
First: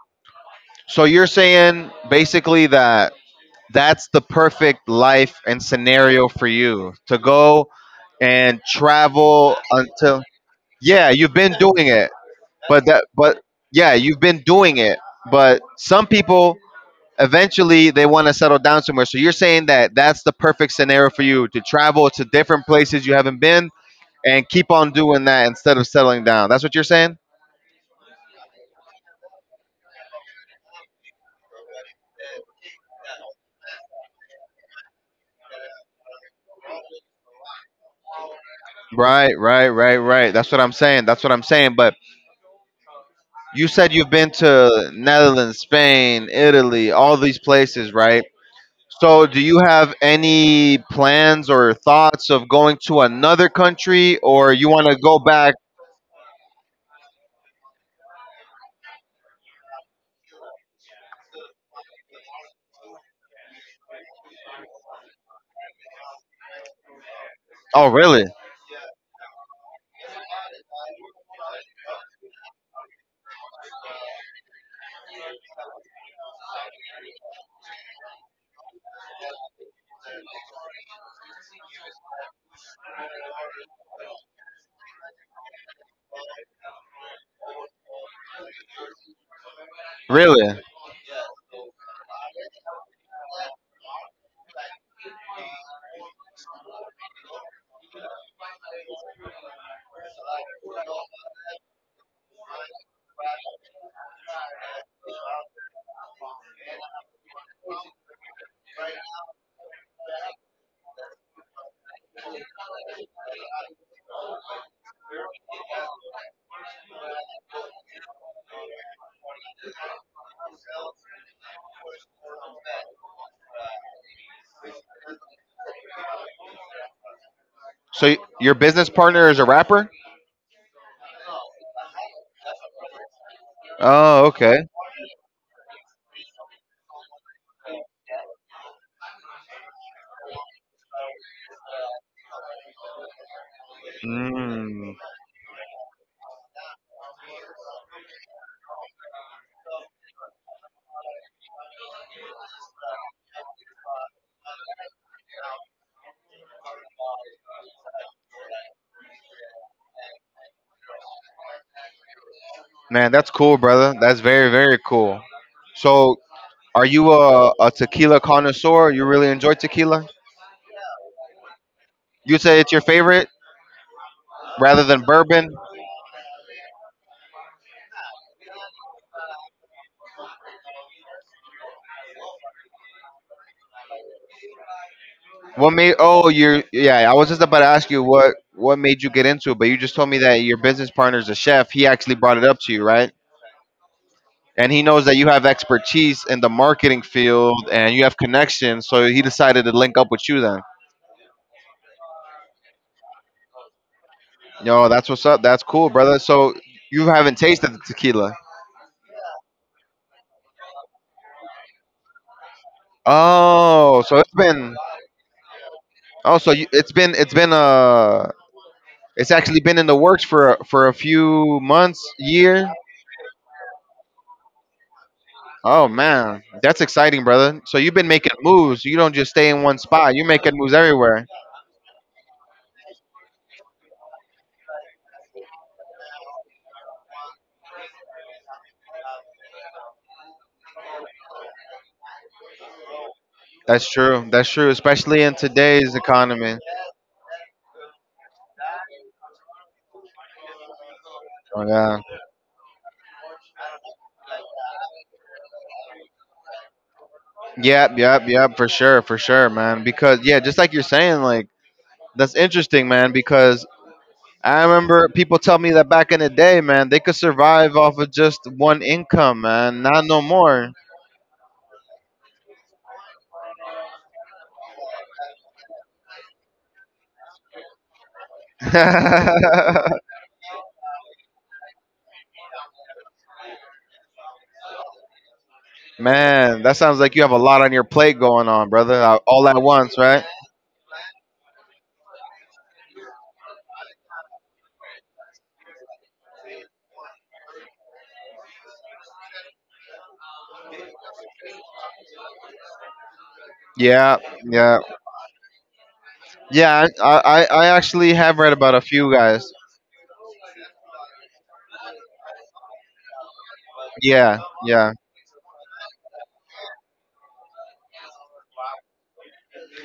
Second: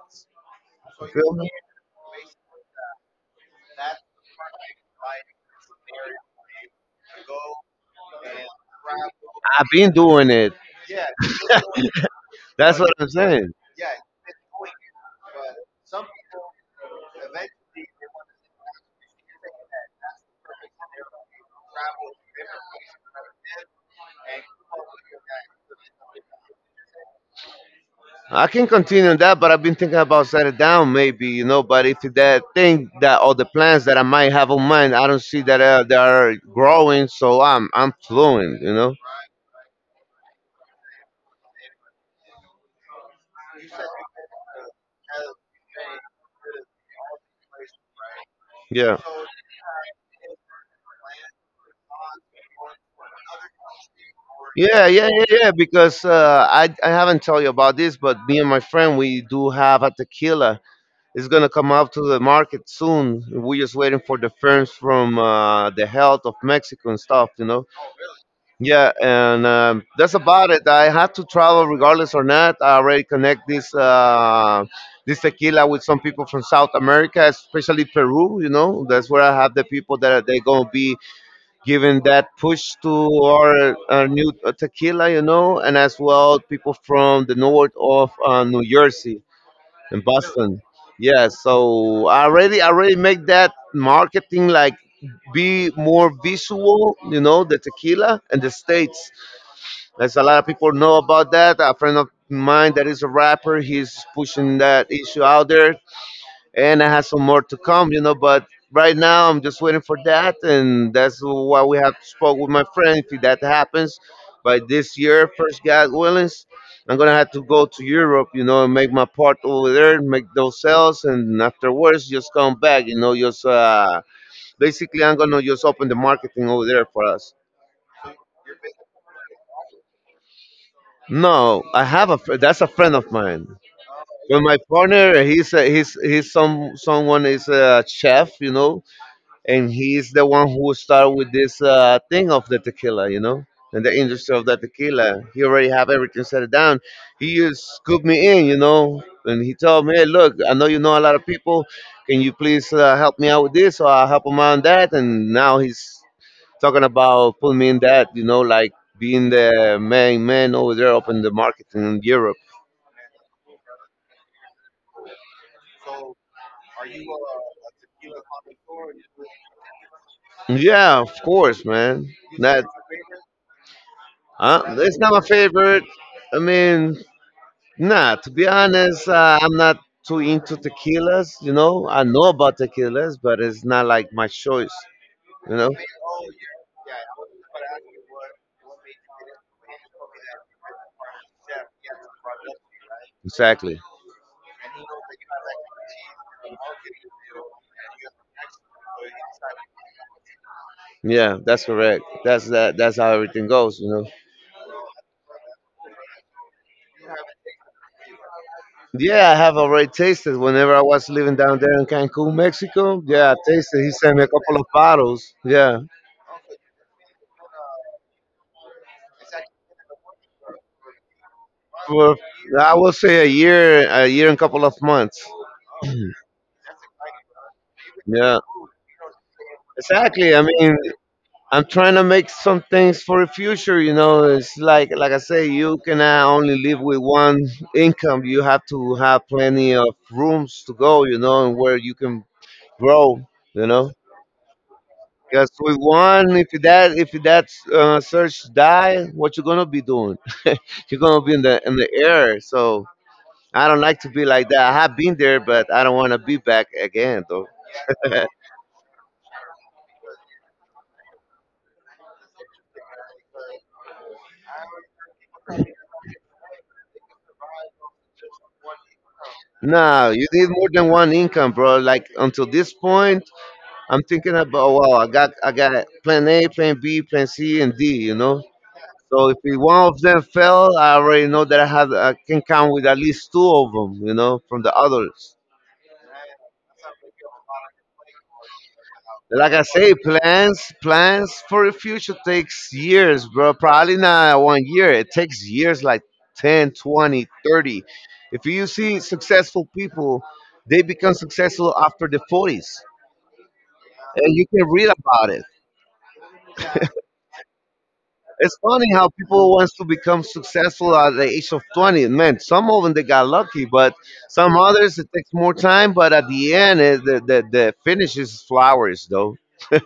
[SPEAKER 1] So
[SPEAKER 2] You
[SPEAKER 1] you're
[SPEAKER 2] feel me?
[SPEAKER 1] saying basically that that's the perfect life and scenario for you to go and travel
[SPEAKER 2] I've been
[SPEAKER 1] until
[SPEAKER 2] doing it.
[SPEAKER 1] yeah, you've been doing it.
[SPEAKER 2] That's
[SPEAKER 1] But
[SPEAKER 2] what
[SPEAKER 1] that
[SPEAKER 2] I'm
[SPEAKER 1] but
[SPEAKER 2] saying.
[SPEAKER 1] yeah, you've been doing it. But some people eventually they want to settle down somewhere. So you're saying that that's the perfect scenario for you to travel to different places you haven't been and keep on doing that instead of settling down. That's what you're saying?
[SPEAKER 2] I can continue on that, but I've been thinking about setting down, maybe. But if that thing that all the plans that I might have on mind, I don't see that they are growing, so I'm fluent.
[SPEAKER 1] Right. That's what I'm saying. That's what I'm saying. But you said you've been to Netherlands, Spain, Italy, all these places, right?
[SPEAKER 2] Yeah.
[SPEAKER 1] So do you have any plans or thoughts of going to another country or you
[SPEAKER 2] Yeah,
[SPEAKER 1] want to
[SPEAKER 2] yeah,
[SPEAKER 1] go
[SPEAKER 2] yeah, yeah.
[SPEAKER 1] back?
[SPEAKER 2] Because I haven't told you about this, but me and my friend we do have a tequila. It's gonna come out to the market soon. We're just waiting for the firms from the health of Mexico and stuff.
[SPEAKER 1] Oh, really?
[SPEAKER 2] Yeah, and that's about it. I have to travel regardless or not. I already connect this tequila with some people from South America, especially Peru. You know, that's where I have the people they gonna be giving that push to our new tequila, and as well people from the north of New Jersey and
[SPEAKER 1] Really?
[SPEAKER 2] Boston. Yeah, so I already make that marketing like be more visual, the tequila and the states. There's a lot of people know about that. A friend of mine that is a rapper, he's pushing that issue out there and I have some more to come. But right now, I'm just waiting for that, and that's why we have spoke with my friend. If that happens by this year, first God willing, I'm gonna have to go to Europe, and make my part over there, make those sales, and afterwards just come back. Just basically, I'm gonna just open the marketing over there for us.
[SPEAKER 1] So your business partner is a rapper?
[SPEAKER 2] No, I have that's a friend of mine.
[SPEAKER 1] Oh,
[SPEAKER 2] But my
[SPEAKER 1] okay.
[SPEAKER 2] partner, he's someone is a chef, and he's the one who started with this thing of the tequila, and the industry of the
[SPEAKER 1] Mm.
[SPEAKER 2] tequila. He already have everything set down. He just scooped me in, and he told me, "Hey, look, I know you know a lot of people. Can you please help me out with this?" So I help him out on that, and now he's talking about putting me in that, like being the main man over there up in the market in Europe.
[SPEAKER 1] Man, that's cool, brother. That's very, very cool. So, are you a tequila connoisseur? You really enjoy tequila?
[SPEAKER 2] Yeah, of course, man.
[SPEAKER 1] You say
[SPEAKER 2] That
[SPEAKER 1] it's your favorite rather
[SPEAKER 2] it's
[SPEAKER 1] than
[SPEAKER 2] not my
[SPEAKER 1] bourbon?
[SPEAKER 2] favorite. I mean, nah, to be honest, I'm not too into tequilas. You know, I know about tequilas, but it's not like my choice. You know,
[SPEAKER 1] What made? Oh, you're. Yeah, I was just about to ask you what made you get into it, but you just told me that your business partner's a chef. He actually brought it up to you, right?
[SPEAKER 2] exactly.
[SPEAKER 1] And he knows that you have expertise in the marketing field and you have connections, so he decided to link up with you then.
[SPEAKER 2] Yeah, that's correct. That's that. That's how everything goes. You know.
[SPEAKER 1] Yo, that's what's up. That's cool, brother. So you haven't tasted the tequila.
[SPEAKER 2] Yeah, I have already tasted. Whenever I was living down there in Cancun, Mexico, yeah, I tasted. He
[SPEAKER 1] Oh,
[SPEAKER 2] sent
[SPEAKER 1] so
[SPEAKER 2] me a
[SPEAKER 1] it's
[SPEAKER 2] couple of
[SPEAKER 1] been.
[SPEAKER 2] bottles. Yeah,
[SPEAKER 1] Oh, so you, it's been. It's been. Uh, it's actually been in the works for for a few months,
[SPEAKER 2] for
[SPEAKER 1] year.
[SPEAKER 2] I will say a year and couple of months.
[SPEAKER 1] Oh man, that's exciting, brother. So you've been making
[SPEAKER 2] Yeah,
[SPEAKER 1] moves. You don't just stay in one spot. You're
[SPEAKER 2] exactly. I
[SPEAKER 1] making moves
[SPEAKER 2] mean,
[SPEAKER 1] everywhere.
[SPEAKER 2] I'm trying to make some things for the future. You know, it's like I say, you cannot only live with one income. You have to have plenty of rooms to go. You know, and where you can grow. You
[SPEAKER 1] That's
[SPEAKER 2] know,
[SPEAKER 1] true. That's true, especially in
[SPEAKER 2] because with
[SPEAKER 1] today's
[SPEAKER 2] one, if
[SPEAKER 1] economy.
[SPEAKER 2] that if that search die, what you gonna be doing? You're gonna be in the
[SPEAKER 1] Oh
[SPEAKER 2] in the
[SPEAKER 1] yeah.
[SPEAKER 2] air. So I don't like to be like that. I have been there, but I don't want to be back again, though.
[SPEAKER 1] Yep, yep, yep, for sure, man. Because yeah, just like you're saying, that's interesting, man, because I remember people tell me that back in the day, man, they could survive off of just one income, man. Not
[SPEAKER 2] No,
[SPEAKER 1] no
[SPEAKER 2] you need more
[SPEAKER 1] more.
[SPEAKER 2] than one income, bro. Like until this point, I'm thinking about oh, wow, I got plan A, plan B, plan C, and D. You know, so if it- one of them fell, I already know that I can count with at least two of them. You know, from the others.
[SPEAKER 1] Man, that sounds like you have a lot on your plate going on, brother. All
[SPEAKER 2] Like I
[SPEAKER 1] at
[SPEAKER 2] say,
[SPEAKER 1] once, right?
[SPEAKER 2] plans for the future takes years, bro. Probably not one year. It takes years, like 10, 20, 30. If you see successful people, they become successful after the 40s,
[SPEAKER 1] Yeah,
[SPEAKER 2] and you can
[SPEAKER 1] yeah.
[SPEAKER 2] read about it.
[SPEAKER 1] Yeah, I actually have read
[SPEAKER 2] It's
[SPEAKER 1] about a
[SPEAKER 2] funny how
[SPEAKER 1] few guys.
[SPEAKER 2] people wants to become successful at the age of 20. Man, some of them they got lucky, but
[SPEAKER 1] Yeah,
[SPEAKER 2] some
[SPEAKER 1] yeah,
[SPEAKER 2] others it takes more time. But at the end, the finish is flowers, though. I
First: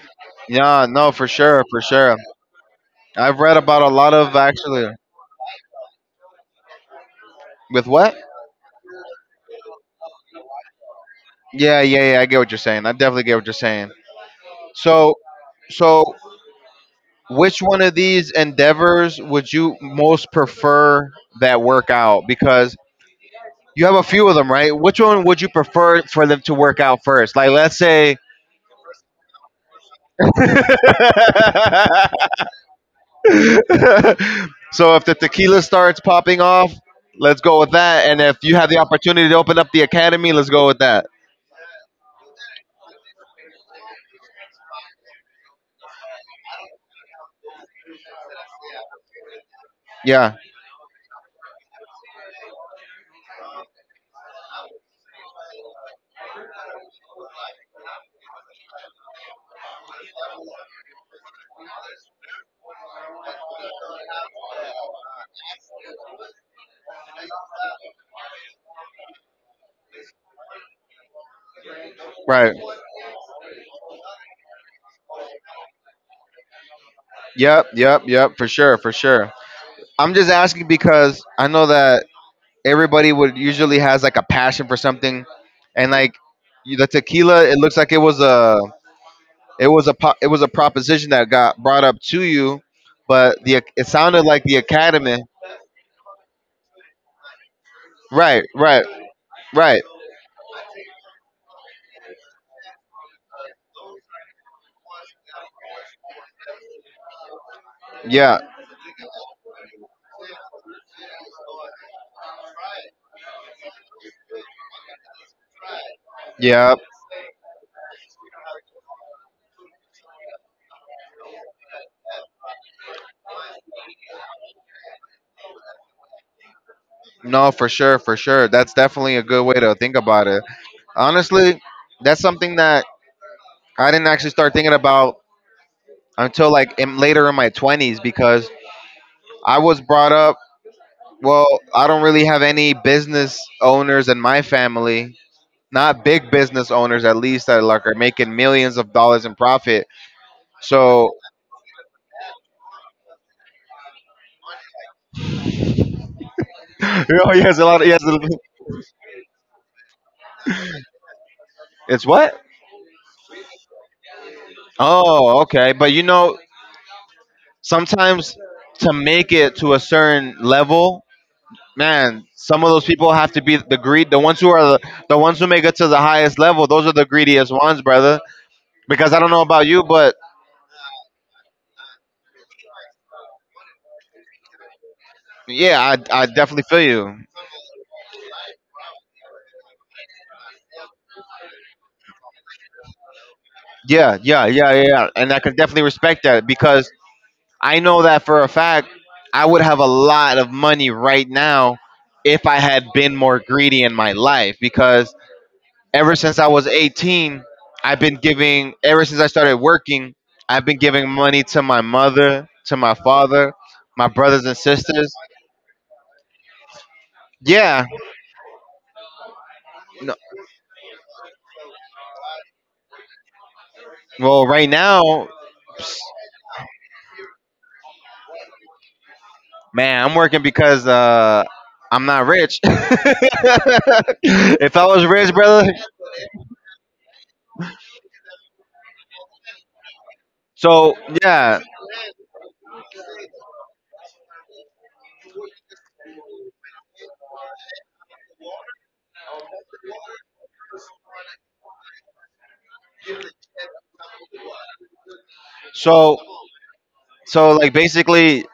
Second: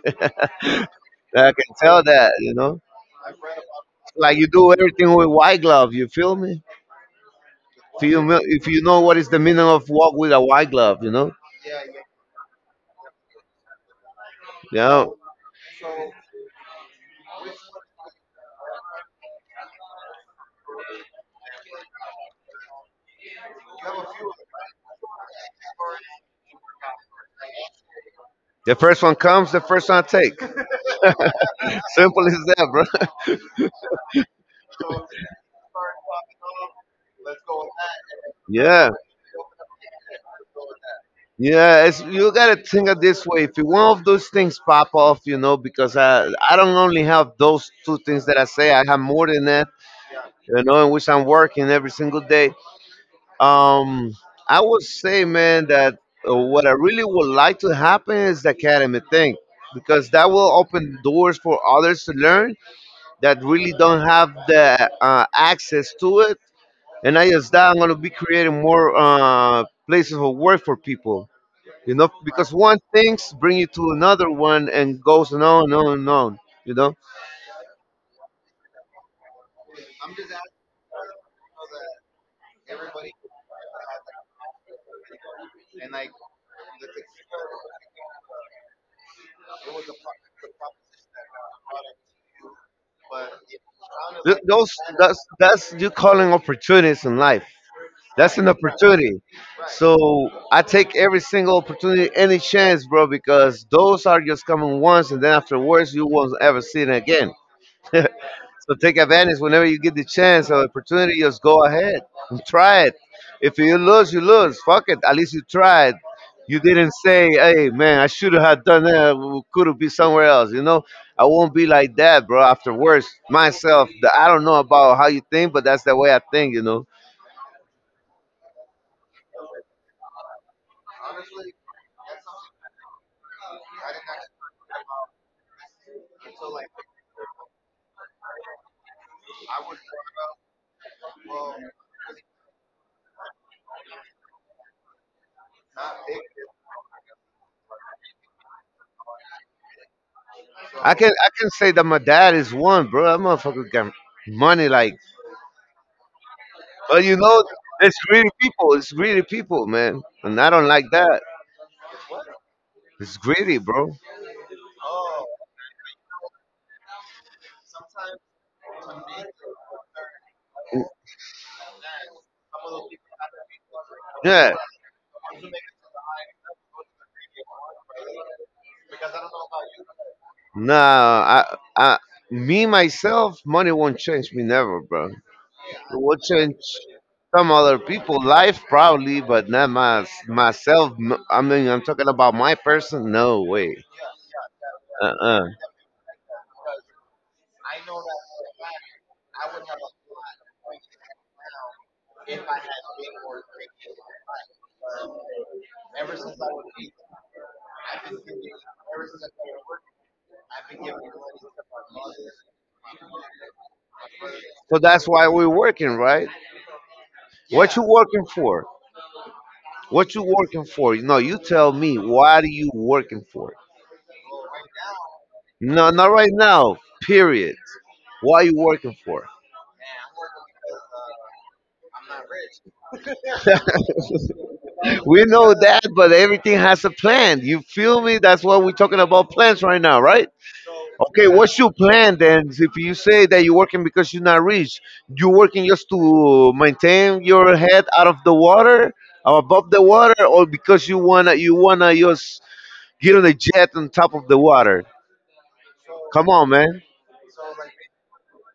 [SPEAKER 1] yeah. No, for sure,
[SPEAKER 2] can
[SPEAKER 1] for
[SPEAKER 2] tell
[SPEAKER 1] sure.
[SPEAKER 2] that.
[SPEAKER 1] I've read about a lot of
[SPEAKER 2] Like you do
[SPEAKER 1] actually.
[SPEAKER 2] everything with white glove. You feel me?
[SPEAKER 1] With
[SPEAKER 2] If
[SPEAKER 1] what?
[SPEAKER 2] you mil- if you know what is the meaning of walk with a white glove.
[SPEAKER 1] Yeah, yeah, yeah. I get what you're saying. I definitely get what you're saying.
[SPEAKER 2] Yeah.
[SPEAKER 1] So, so which one of these endeavors would you most prefer that work out? Because you have a few of them, right? Which one would you prefer for them to work out first? Like, let's say.
[SPEAKER 2] The first one comes, the first one I take. Simple as that, bro.
[SPEAKER 1] So if the tequila starts popping off, let's go with that. And if you have the
[SPEAKER 2] Yeah.
[SPEAKER 1] opportunity to open up the academy, let's go with that.
[SPEAKER 2] Yeah, you gotta think of this way. If one of those things pop off, because I don't only have those two things that I say. I have more than that,
[SPEAKER 1] Yeah,
[SPEAKER 2] you know, in which I'm working every single day. Um, I would say, man, that what I really would like to happen is the academy thing, because that will open doors for others to learn that really don't have the access to it. And not just that, I'm gonna be creating more places of work for people, because
[SPEAKER 1] right.
[SPEAKER 2] one things bring you to another one and goes on and on and on you know
[SPEAKER 1] Yep, yep, yep, for sure, for sure. I'm just asking because I know that everybody would usually has like a passion for something, and like the tequila, it looks like it was a it was a proposition that got brought up to you, but the it sounded
[SPEAKER 2] Th-
[SPEAKER 1] like the
[SPEAKER 2] those
[SPEAKER 1] academy.
[SPEAKER 2] that's you calling opportunities in life, that's
[SPEAKER 1] Right,
[SPEAKER 2] an
[SPEAKER 1] right,
[SPEAKER 2] opportunity,
[SPEAKER 1] right.
[SPEAKER 2] so I take every single opportunity any chance, bro, because those are just coming once and then afterwards you won't ever see it again.
[SPEAKER 1] Yeah,
[SPEAKER 2] So take advantage whenever you get the chance or opportunity. Just go ahead and try it. If you lose, you lose. Fuck it. At least you tried. You
[SPEAKER 1] yeah.
[SPEAKER 2] didn't say, "Hey, man, I should have done that. Could have been somewhere else." I won't be like that, bro. Afterwards, myself, I don't know about how you think, but that's the way I think. You know,
[SPEAKER 1] No, for sure, for sure. That's definitely a good way to think about it. Honestly, that's something that I didn't actually start thinking about until later in my 20s, because I was brought up, well, I don't really have any business owners in my family, not big business owners at least that like are making millions of dollars in profit.
[SPEAKER 2] I
[SPEAKER 1] So,
[SPEAKER 2] can I can say that my dad is one, bro. That motherfucker got money, like, but
[SPEAKER 1] oh, yes, a lot of
[SPEAKER 2] it's
[SPEAKER 1] yes.
[SPEAKER 2] greedy people. It's greedy people, man, and I don't like that.
[SPEAKER 1] It's what?
[SPEAKER 2] It's greedy, bro.
[SPEAKER 1] Oh, okay. But you know, sometimes to make it to a certain level, man, some of those people have to be the greed.
[SPEAKER 2] Yeah.
[SPEAKER 1] The ones who make it to the highest level, those are the greediest ones, brother. Because I don't know about you, but
[SPEAKER 2] Nah, I, I, me myself, money won't change me never, bro. It
[SPEAKER 1] yeah,
[SPEAKER 2] will
[SPEAKER 1] I
[SPEAKER 2] change
[SPEAKER 1] definitely feel you.
[SPEAKER 2] some other people' life probably, but not my myself. I mean, I'm talking about my person. No way.
[SPEAKER 1] Yeah, yeah, yeah, yeah, yeah. And I
[SPEAKER 2] Uh-uh.
[SPEAKER 1] can definitely respect that because I know that for a fact I would have a lot of money right now if I had been more greedy in my life, because ever since I was 18, I've been giving, ever since I started working, I've been giving money to my mother, to my father, my brothers and
[SPEAKER 2] So that's
[SPEAKER 1] sisters.
[SPEAKER 2] why we're working, right? What you
[SPEAKER 1] Yeah.
[SPEAKER 2] working for? What
[SPEAKER 1] No,
[SPEAKER 2] you working for? No, you tell me. Why do you working for?
[SPEAKER 1] well, right now,
[SPEAKER 2] No, not right now. Period. Why you working for?
[SPEAKER 1] man, I'm working because I'm not rich. If I was
[SPEAKER 2] We
[SPEAKER 1] rich,
[SPEAKER 2] know
[SPEAKER 1] brother.
[SPEAKER 2] that, but everything has a plan. You feel me? That's why we're talking about plans right now, right?
[SPEAKER 1] So,
[SPEAKER 2] Okay, what's
[SPEAKER 1] yeah.
[SPEAKER 2] your plan then? If you say that you're working because you're not rich, you're working just to maintain your head out of the water, or above the water, or because you wanna just get on a jet on top of the water.
[SPEAKER 1] So,
[SPEAKER 2] Come on, man.
[SPEAKER 1] so like basically,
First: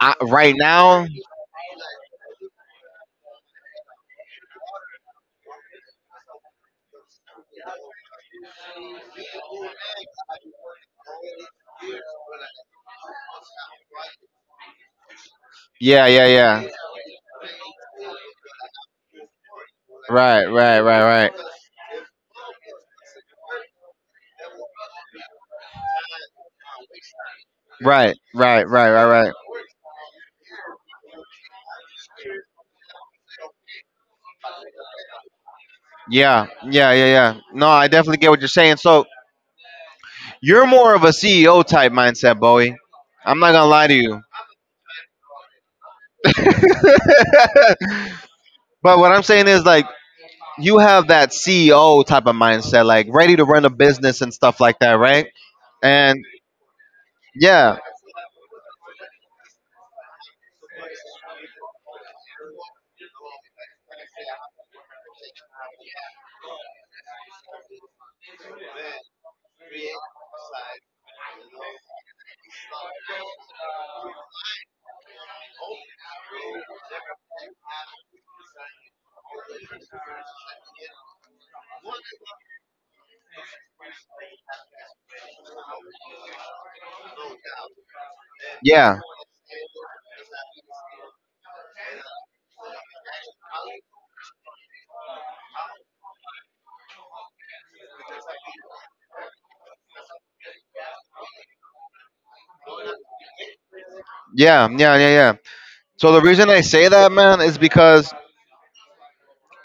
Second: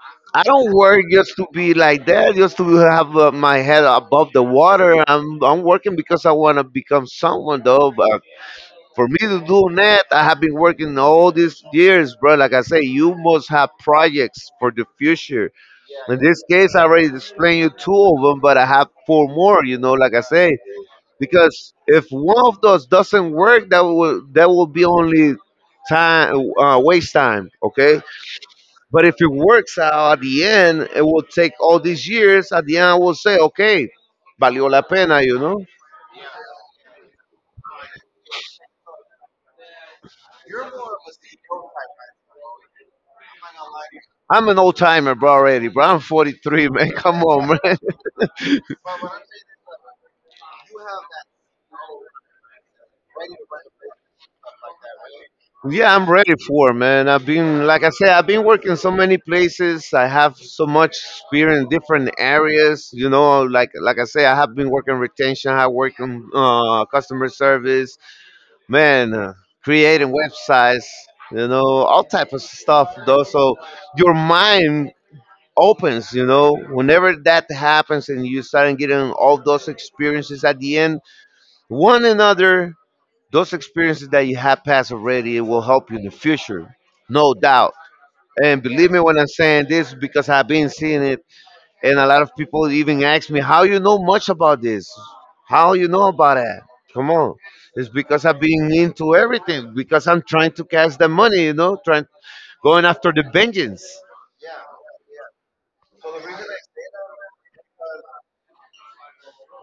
[SPEAKER 1] I,
[SPEAKER 2] I
[SPEAKER 1] right
[SPEAKER 2] don't work
[SPEAKER 1] now,
[SPEAKER 2] just to be like that, just to have my head above the water. I'm working because I want to become someone, though. A For me to do net, I have been working all these years, bro. Like I say, you must have projects for the future.
[SPEAKER 1] yeah,
[SPEAKER 2] In
[SPEAKER 1] yeah,
[SPEAKER 2] this
[SPEAKER 1] yeah.
[SPEAKER 2] case, I already explained you two of them, but I have four more. You know, like I
[SPEAKER 1] Right,
[SPEAKER 2] say,
[SPEAKER 1] right, right, right.
[SPEAKER 2] because if one of those doesn't work, that will be only time waste time. Okay,
[SPEAKER 1] Right, right, right,
[SPEAKER 2] but
[SPEAKER 1] right,
[SPEAKER 2] if
[SPEAKER 1] right,
[SPEAKER 2] it
[SPEAKER 1] right.
[SPEAKER 2] works out at the end, it will take all these years. At the end, I will say, okay, valió la pena. You know.
[SPEAKER 1] Yeah, yeah, yeah, yeah. No, I definitely get what you're saying. So you're more of a CEO type mindset, Bowie. I'm not gonna lie to you.
[SPEAKER 2] I'm an old timer, bro. Already, bro. I'm 43, man. Come on, man.
[SPEAKER 1] But what I'm saying is like you have that CEO type of mindset, like ready to run a business and stuff like that, right?
[SPEAKER 2] Yeah, I'm
[SPEAKER 1] And
[SPEAKER 2] ready for it, man.
[SPEAKER 1] yeah,
[SPEAKER 2] Like I said, I've been working so many places. I have so much experience in different areas. You know, like I say, I have been working retention. I work in customer service, man, creating websites. You know, all type of stuff. Though, so your mind opens. You know, whenever that happens, and you start getting all those experiences at the end, one another those experiences that you have passed already it will help you in the future, no doubt. And believe
[SPEAKER 1] yeah,
[SPEAKER 2] me when I'm saying this because I've been seeing it, and a lot of people even ask me how you know much about this, how you know about that. Come on, it's because I've been into everything because I'm trying to catch the money, trying going after the vengeance.
[SPEAKER 1] yeah, yeah, yeah, yeah. So the reason I say that, man, is because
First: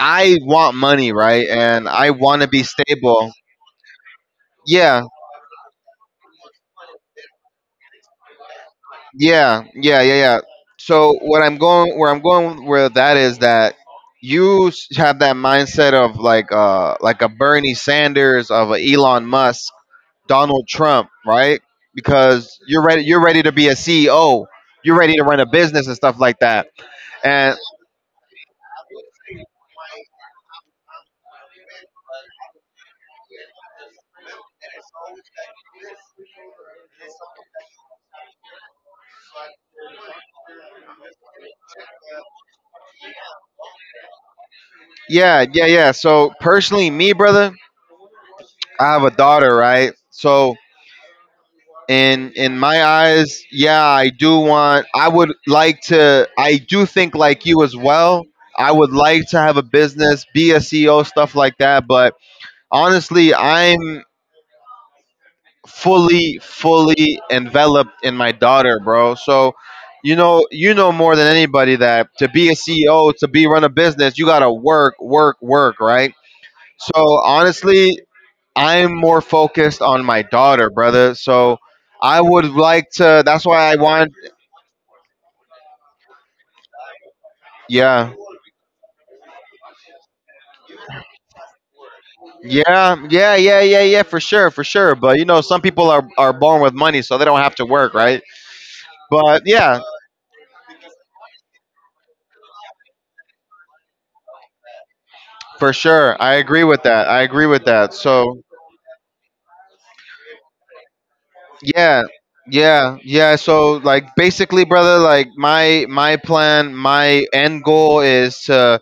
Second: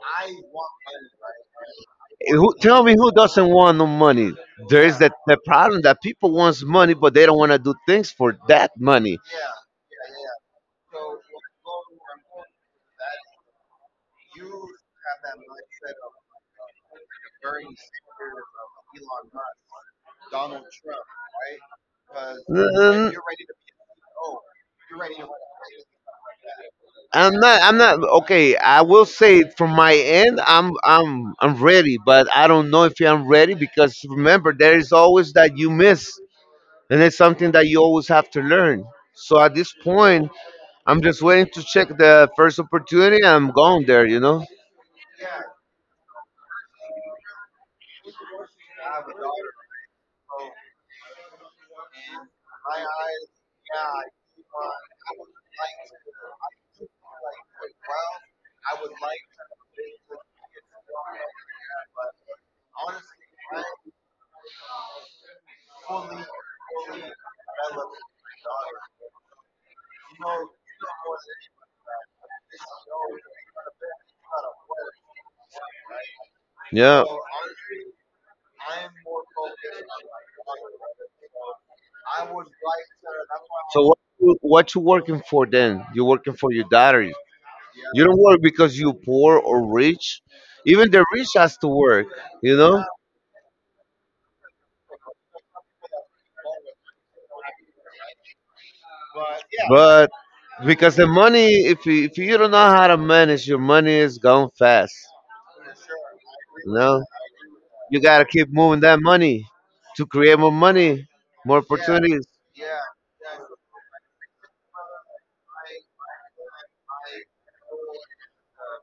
[SPEAKER 1] I want money, right? And I
[SPEAKER 2] And
[SPEAKER 1] want to
[SPEAKER 2] who,
[SPEAKER 1] be
[SPEAKER 2] tell me who
[SPEAKER 1] stable.
[SPEAKER 2] doesn't want no money? There's
[SPEAKER 1] Yeah,
[SPEAKER 2] that the problem that people wants money, but they don't want to do things for that money.
[SPEAKER 1] yeah, yeah, yeah, yeah. So what I'm going, where I'm going with that is that you have that mindset of like a Bernie Sanders, of a Elon Musk, Donald Trump, right? Because you're ready,
[SPEAKER 2] Mm,
[SPEAKER 1] you're ready to be a CEO, you're ready to run a business and stuff like that.
[SPEAKER 2] I'm
[SPEAKER 1] And
[SPEAKER 2] not. I'm not. Okay, I will say from my end, I'm ready, but I don't know if I'm ready because remember, there is always that you miss, and it's something that you always have to learn. So at this point, I'm just waiting to check the first opportunity. I'm going there. You know.
[SPEAKER 1] yeah, yeah, yeah. So personally, me, brother, I have a daughter, right? So in my eyes, yeah, I do want, I would like to, I do think like you as well. I would like to have a business, be a CEO, stuff like that, but honestly I'm fully enveloped in my daughter, bro. So you know, you know more than anybody that to be a CEO, to be run a business, you gotta work, work, work, right? So
[SPEAKER 2] Yeah.
[SPEAKER 1] honestly I'm more focused on my daughter, brother. So I would like to. That's why I
[SPEAKER 2] So what?
[SPEAKER 1] want.
[SPEAKER 2] What you working for then? You're working for your daughter. You
[SPEAKER 1] Yeah,
[SPEAKER 2] don't work because you poor or rich. Even the rich has to work. You know.
[SPEAKER 1] yeah, yeah, yeah, yeah, yeah. For sure, for sure. But you know, some people are born with money, so they don't have to work, right? But yeah,
[SPEAKER 2] Because the money, if you don't know how to manage your money, is gone fast.
[SPEAKER 1] for sure. I agree
[SPEAKER 2] You
[SPEAKER 1] with
[SPEAKER 2] know,
[SPEAKER 1] that. I agree with that.
[SPEAKER 2] you gotta
[SPEAKER 1] So
[SPEAKER 2] keep moving that money to create more money, more yeah,
[SPEAKER 1] yeah,
[SPEAKER 2] opportunities.
[SPEAKER 1] yeah, yeah. Basically, brother, like my plan, my end goal is to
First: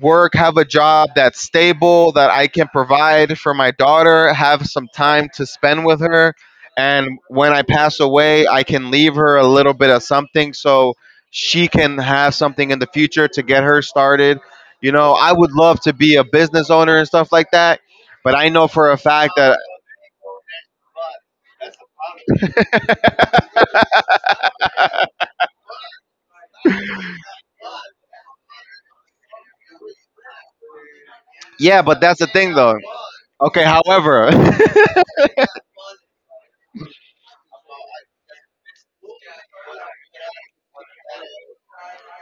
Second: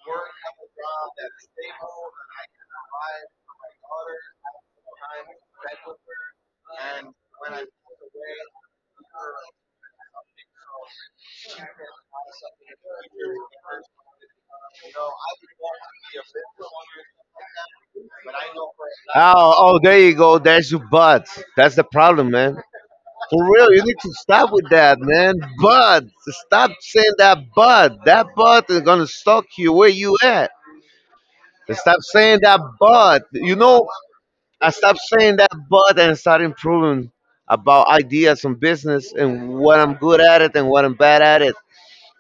[SPEAKER 1] work, have a job that's stable, that I can provide for my daughter, have some time to spend with her. And when I pass away, I can leave her a little bit of something so she can have something in the future to get her started. You know, I would love to be a business owner and stuff like that, but I know for a fact
[SPEAKER 2] Oh,
[SPEAKER 1] that,
[SPEAKER 2] oh, there you go. There's your butt. That's the problem, man. For real, you need to stop with that, man. But stop saying that but. That but is gonna stalk you where you at. And
[SPEAKER 1] yeah, but
[SPEAKER 2] stop
[SPEAKER 1] that's the
[SPEAKER 2] saying
[SPEAKER 1] thing
[SPEAKER 2] that
[SPEAKER 1] though.
[SPEAKER 2] but.
[SPEAKER 1] Okay, however,
[SPEAKER 2] I stopped saying that but and started improving about ideas on business and what I'm good at it and what I'm bad at it.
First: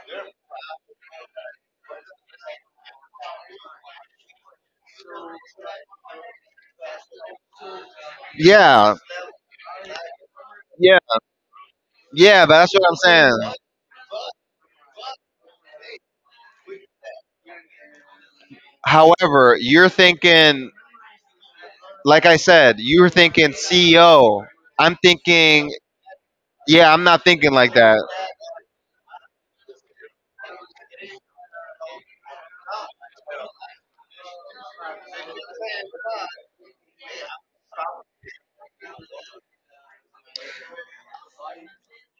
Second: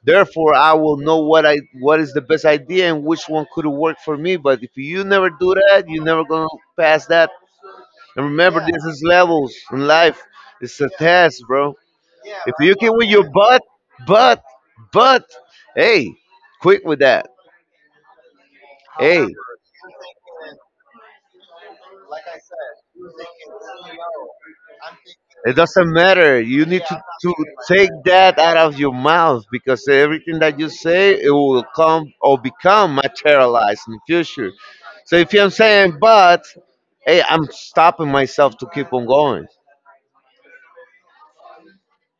[SPEAKER 2] Therefore, I will know what I what is the best idea and which one could work for me. But if you never do that, you're never gonna pass that. And remember, yeah, this
[SPEAKER 1] yeah,
[SPEAKER 2] is levels in life. It's a
[SPEAKER 1] yeah,
[SPEAKER 2] test, bro.
[SPEAKER 1] yeah, but
[SPEAKER 2] If
[SPEAKER 1] that's
[SPEAKER 2] you
[SPEAKER 1] what
[SPEAKER 2] can
[SPEAKER 1] I'm
[SPEAKER 2] with your
[SPEAKER 1] saying.
[SPEAKER 2] butt, but, but, hey, quick with that. Hey.
[SPEAKER 1] However, you're thinking, like I said, you're thinking CEO. I'm
[SPEAKER 2] It
[SPEAKER 1] thinking,
[SPEAKER 2] doesn't matter. You need
[SPEAKER 1] yeah, I'm not
[SPEAKER 2] to
[SPEAKER 1] thinking like
[SPEAKER 2] take
[SPEAKER 1] that.
[SPEAKER 2] that out of your mouth because everything that you say it will come or become materialized in the future. So if I'm saying but, hey, I'm stopping myself to keep on going.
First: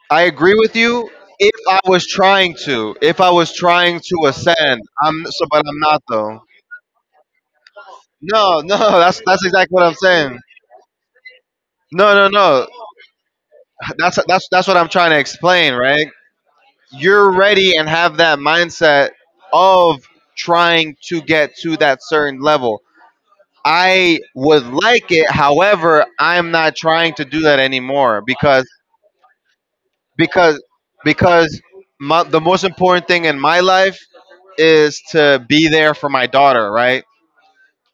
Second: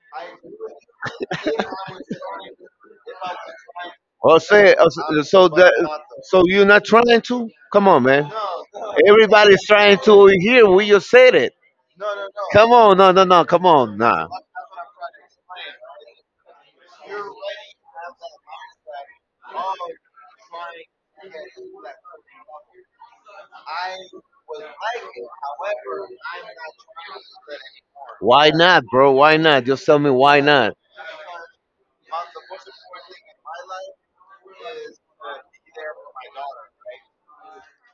[SPEAKER 1] I agree with you. If I was trying to, if I was trying to
[SPEAKER 2] Or say
[SPEAKER 1] ascend,
[SPEAKER 2] or
[SPEAKER 1] I'm so,
[SPEAKER 2] so
[SPEAKER 1] but I'm
[SPEAKER 2] that
[SPEAKER 1] not though.
[SPEAKER 2] so you're not trying to? Come on, man.
[SPEAKER 1] No, no, that's
[SPEAKER 2] Everybody's
[SPEAKER 1] exactly what I'm
[SPEAKER 2] trying to over
[SPEAKER 1] saying.
[SPEAKER 2] here. We just said it.
[SPEAKER 1] No, no, no.
[SPEAKER 2] Come on, no, no, no, come on,
[SPEAKER 1] That's
[SPEAKER 2] nah.
[SPEAKER 1] that's that's what I'm trying to explain, right? You're ready and have that mindset of trying to get to that certain level. I would like it, however, I'm not trying to do that anymore.
[SPEAKER 2] Why
[SPEAKER 1] because
[SPEAKER 2] not, bro? Why not? Just tell me why
[SPEAKER 1] because
[SPEAKER 2] not.
[SPEAKER 1] because my, the most important thing in my life is to be there for my daughter, right?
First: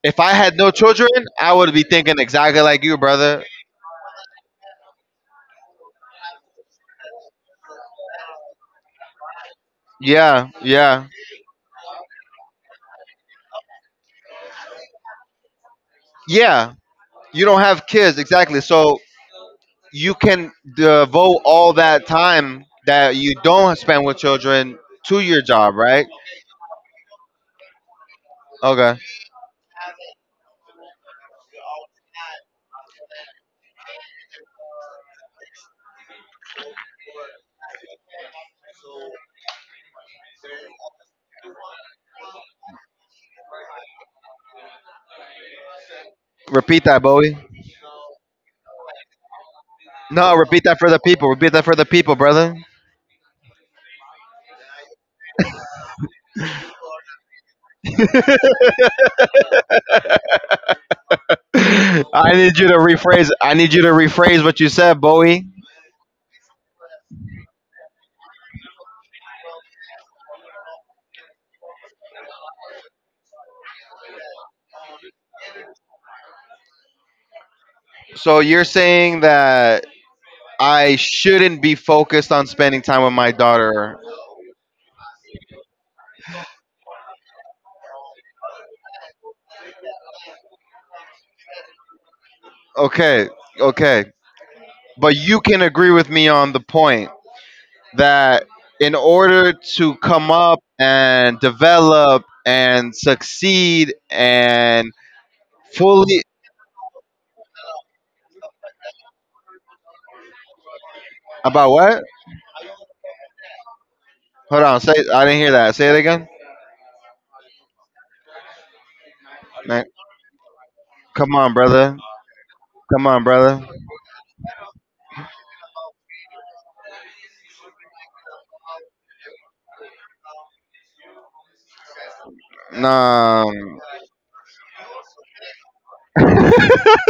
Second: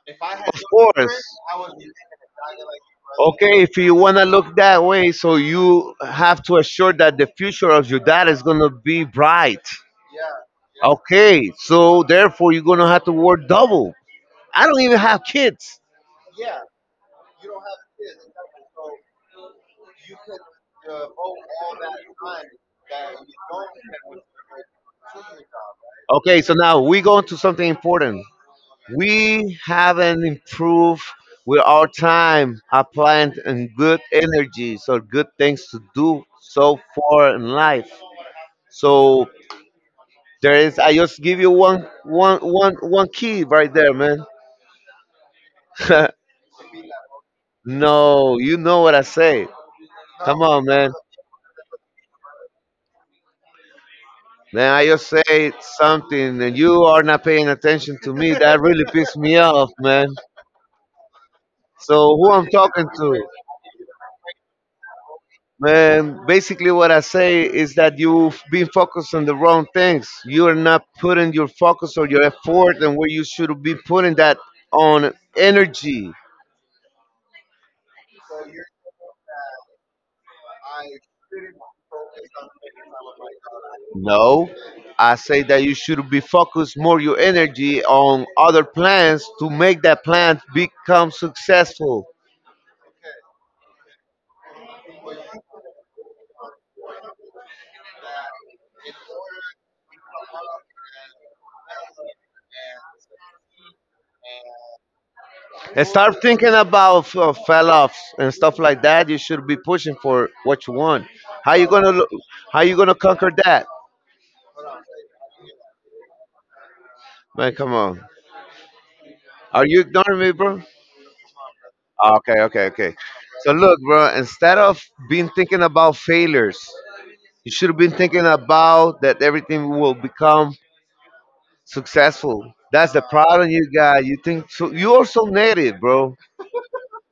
[SPEAKER 1] If I had
[SPEAKER 2] Of
[SPEAKER 1] no children,
[SPEAKER 2] course.
[SPEAKER 1] I would be thinking exactly like you, brother.
[SPEAKER 2] Okay, if you wanna look that way, so you have to assure that the future of your dad is gonna be bright.
[SPEAKER 1] Yeah, yeah,
[SPEAKER 2] Okay, so therefore you're gonna have to work double. I don't even have kids.
[SPEAKER 1] yeah. You don't have kids, exactly. So you can devote all that time that you don't spend with children to your job, right?
[SPEAKER 2] Okay, so now we go into something important.
[SPEAKER 1] Okay,
[SPEAKER 2] We haven't improved with our time, our plant, and good energies or good things to do so far in life. So there is. I just give you one key right there, man.
[SPEAKER 1] repeat that, Bowie.
[SPEAKER 2] No, you know what I say.
[SPEAKER 1] No,
[SPEAKER 2] Come on,
[SPEAKER 1] repeat that
[SPEAKER 2] man.
[SPEAKER 1] for the people, repeat that for the people, brother.
[SPEAKER 2] Man, I just say something and you are not paying attention to me. That really pissed me off, man. So who
[SPEAKER 1] I
[SPEAKER 2] I'm
[SPEAKER 1] need you to
[SPEAKER 2] talking to?
[SPEAKER 1] rephrase, I need you to rephrase what you said, Bowie.
[SPEAKER 2] Man, basically, what I say is that you've been focused on the wrong things. You are not putting your focus or your effort and where you should be putting that on energy.
[SPEAKER 1] So you're saying that I shouldn't be focused on spending time with my daughter.
[SPEAKER 2] No, I say that you should be focused more your energy on other plans to make that plan become successful.
[SPEAKER 1] Okay, okay. But you can agree with me on the point that in order to come up and develop and succeed and
[SPEAKER 2] And start
[SPEAKER 1] fully
[SPEAKER 2] thinking about fell-offs and stuff like that. You should be pushing for what you want. How you
[SPEAKER 1] about
[SPEAKER 2] gonna
[SPEAKER 1] what?
[SPEAKER 2] lo- how you gonna conquer that?
[SPEAKER 1] Hold on, say I didn't hear that. Say it again.
[SPEAKER 2] Man, come on. Are you
[SPEAKER 1] Man,
[SPEAKER 2] ignoring me, bro?
[SPEAKER 1] come on, brother.
[SPEAKER 2] Okay.
[SPEAKER 1] Come on,
[SPEAKER 2] So
[SPEAKER 1] brother.
[SPEAKER 2] look, bro, instead of being thinking about failures, you should have been thinking about that everything will become successful. That's the
[SPEAKER 1] Nah.
[SPEAKER 2] problem you got. You think so, you're so negative, bro.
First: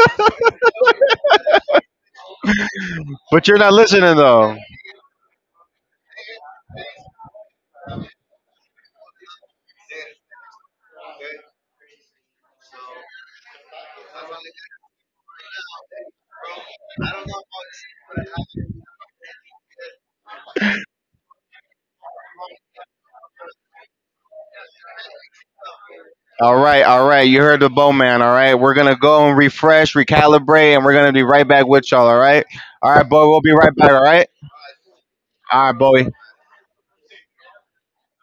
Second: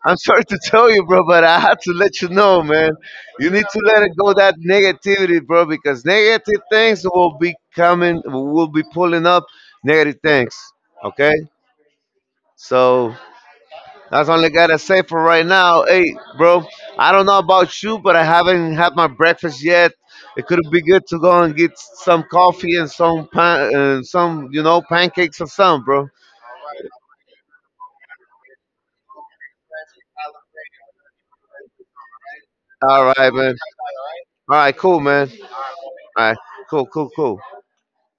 [SPEAKER 2] I'm sorry to tell you, bro, but I had to let you know, man.
[SPEAKER 1] But
[SPEAKER 2] You
[SPEAKER 1] you're
[SPEAKER 2] need
[SPEAKER 1] not
[SPEAKER 2] to let it
[SPEAKER 1] listening
[SPEAKER 2] go that
[SPEAKER 1] though.
[SPEAKER 2] negativity, bro, because negative things will be coming, will be pulling up negative things. Okay, so that's all I gotta say for right now. Hey, bro, I don't know about you, but I haven't had my breakfast yet. It could be good to go and get some coffee and some pan and some, pancakes or something, bro.
[SPEAKER 1] All right, all right. You heard the bowman. All right, we're gonna go and refresh, recalibrate, and we're gonna be right back with y'all. All
[SPEAKER 2] All
[SPEAKER 1] right, boy.
[SPEAKER 2] right,
[SPEAKER 1] We'll be
[SPEAKER 2] man.
[SPEAKER 1] right back.
[SPEAKER 2] All right, cool, man. All
[SPEAKER 1] All right, Bowie.
[SPEAKER 2] right, cool.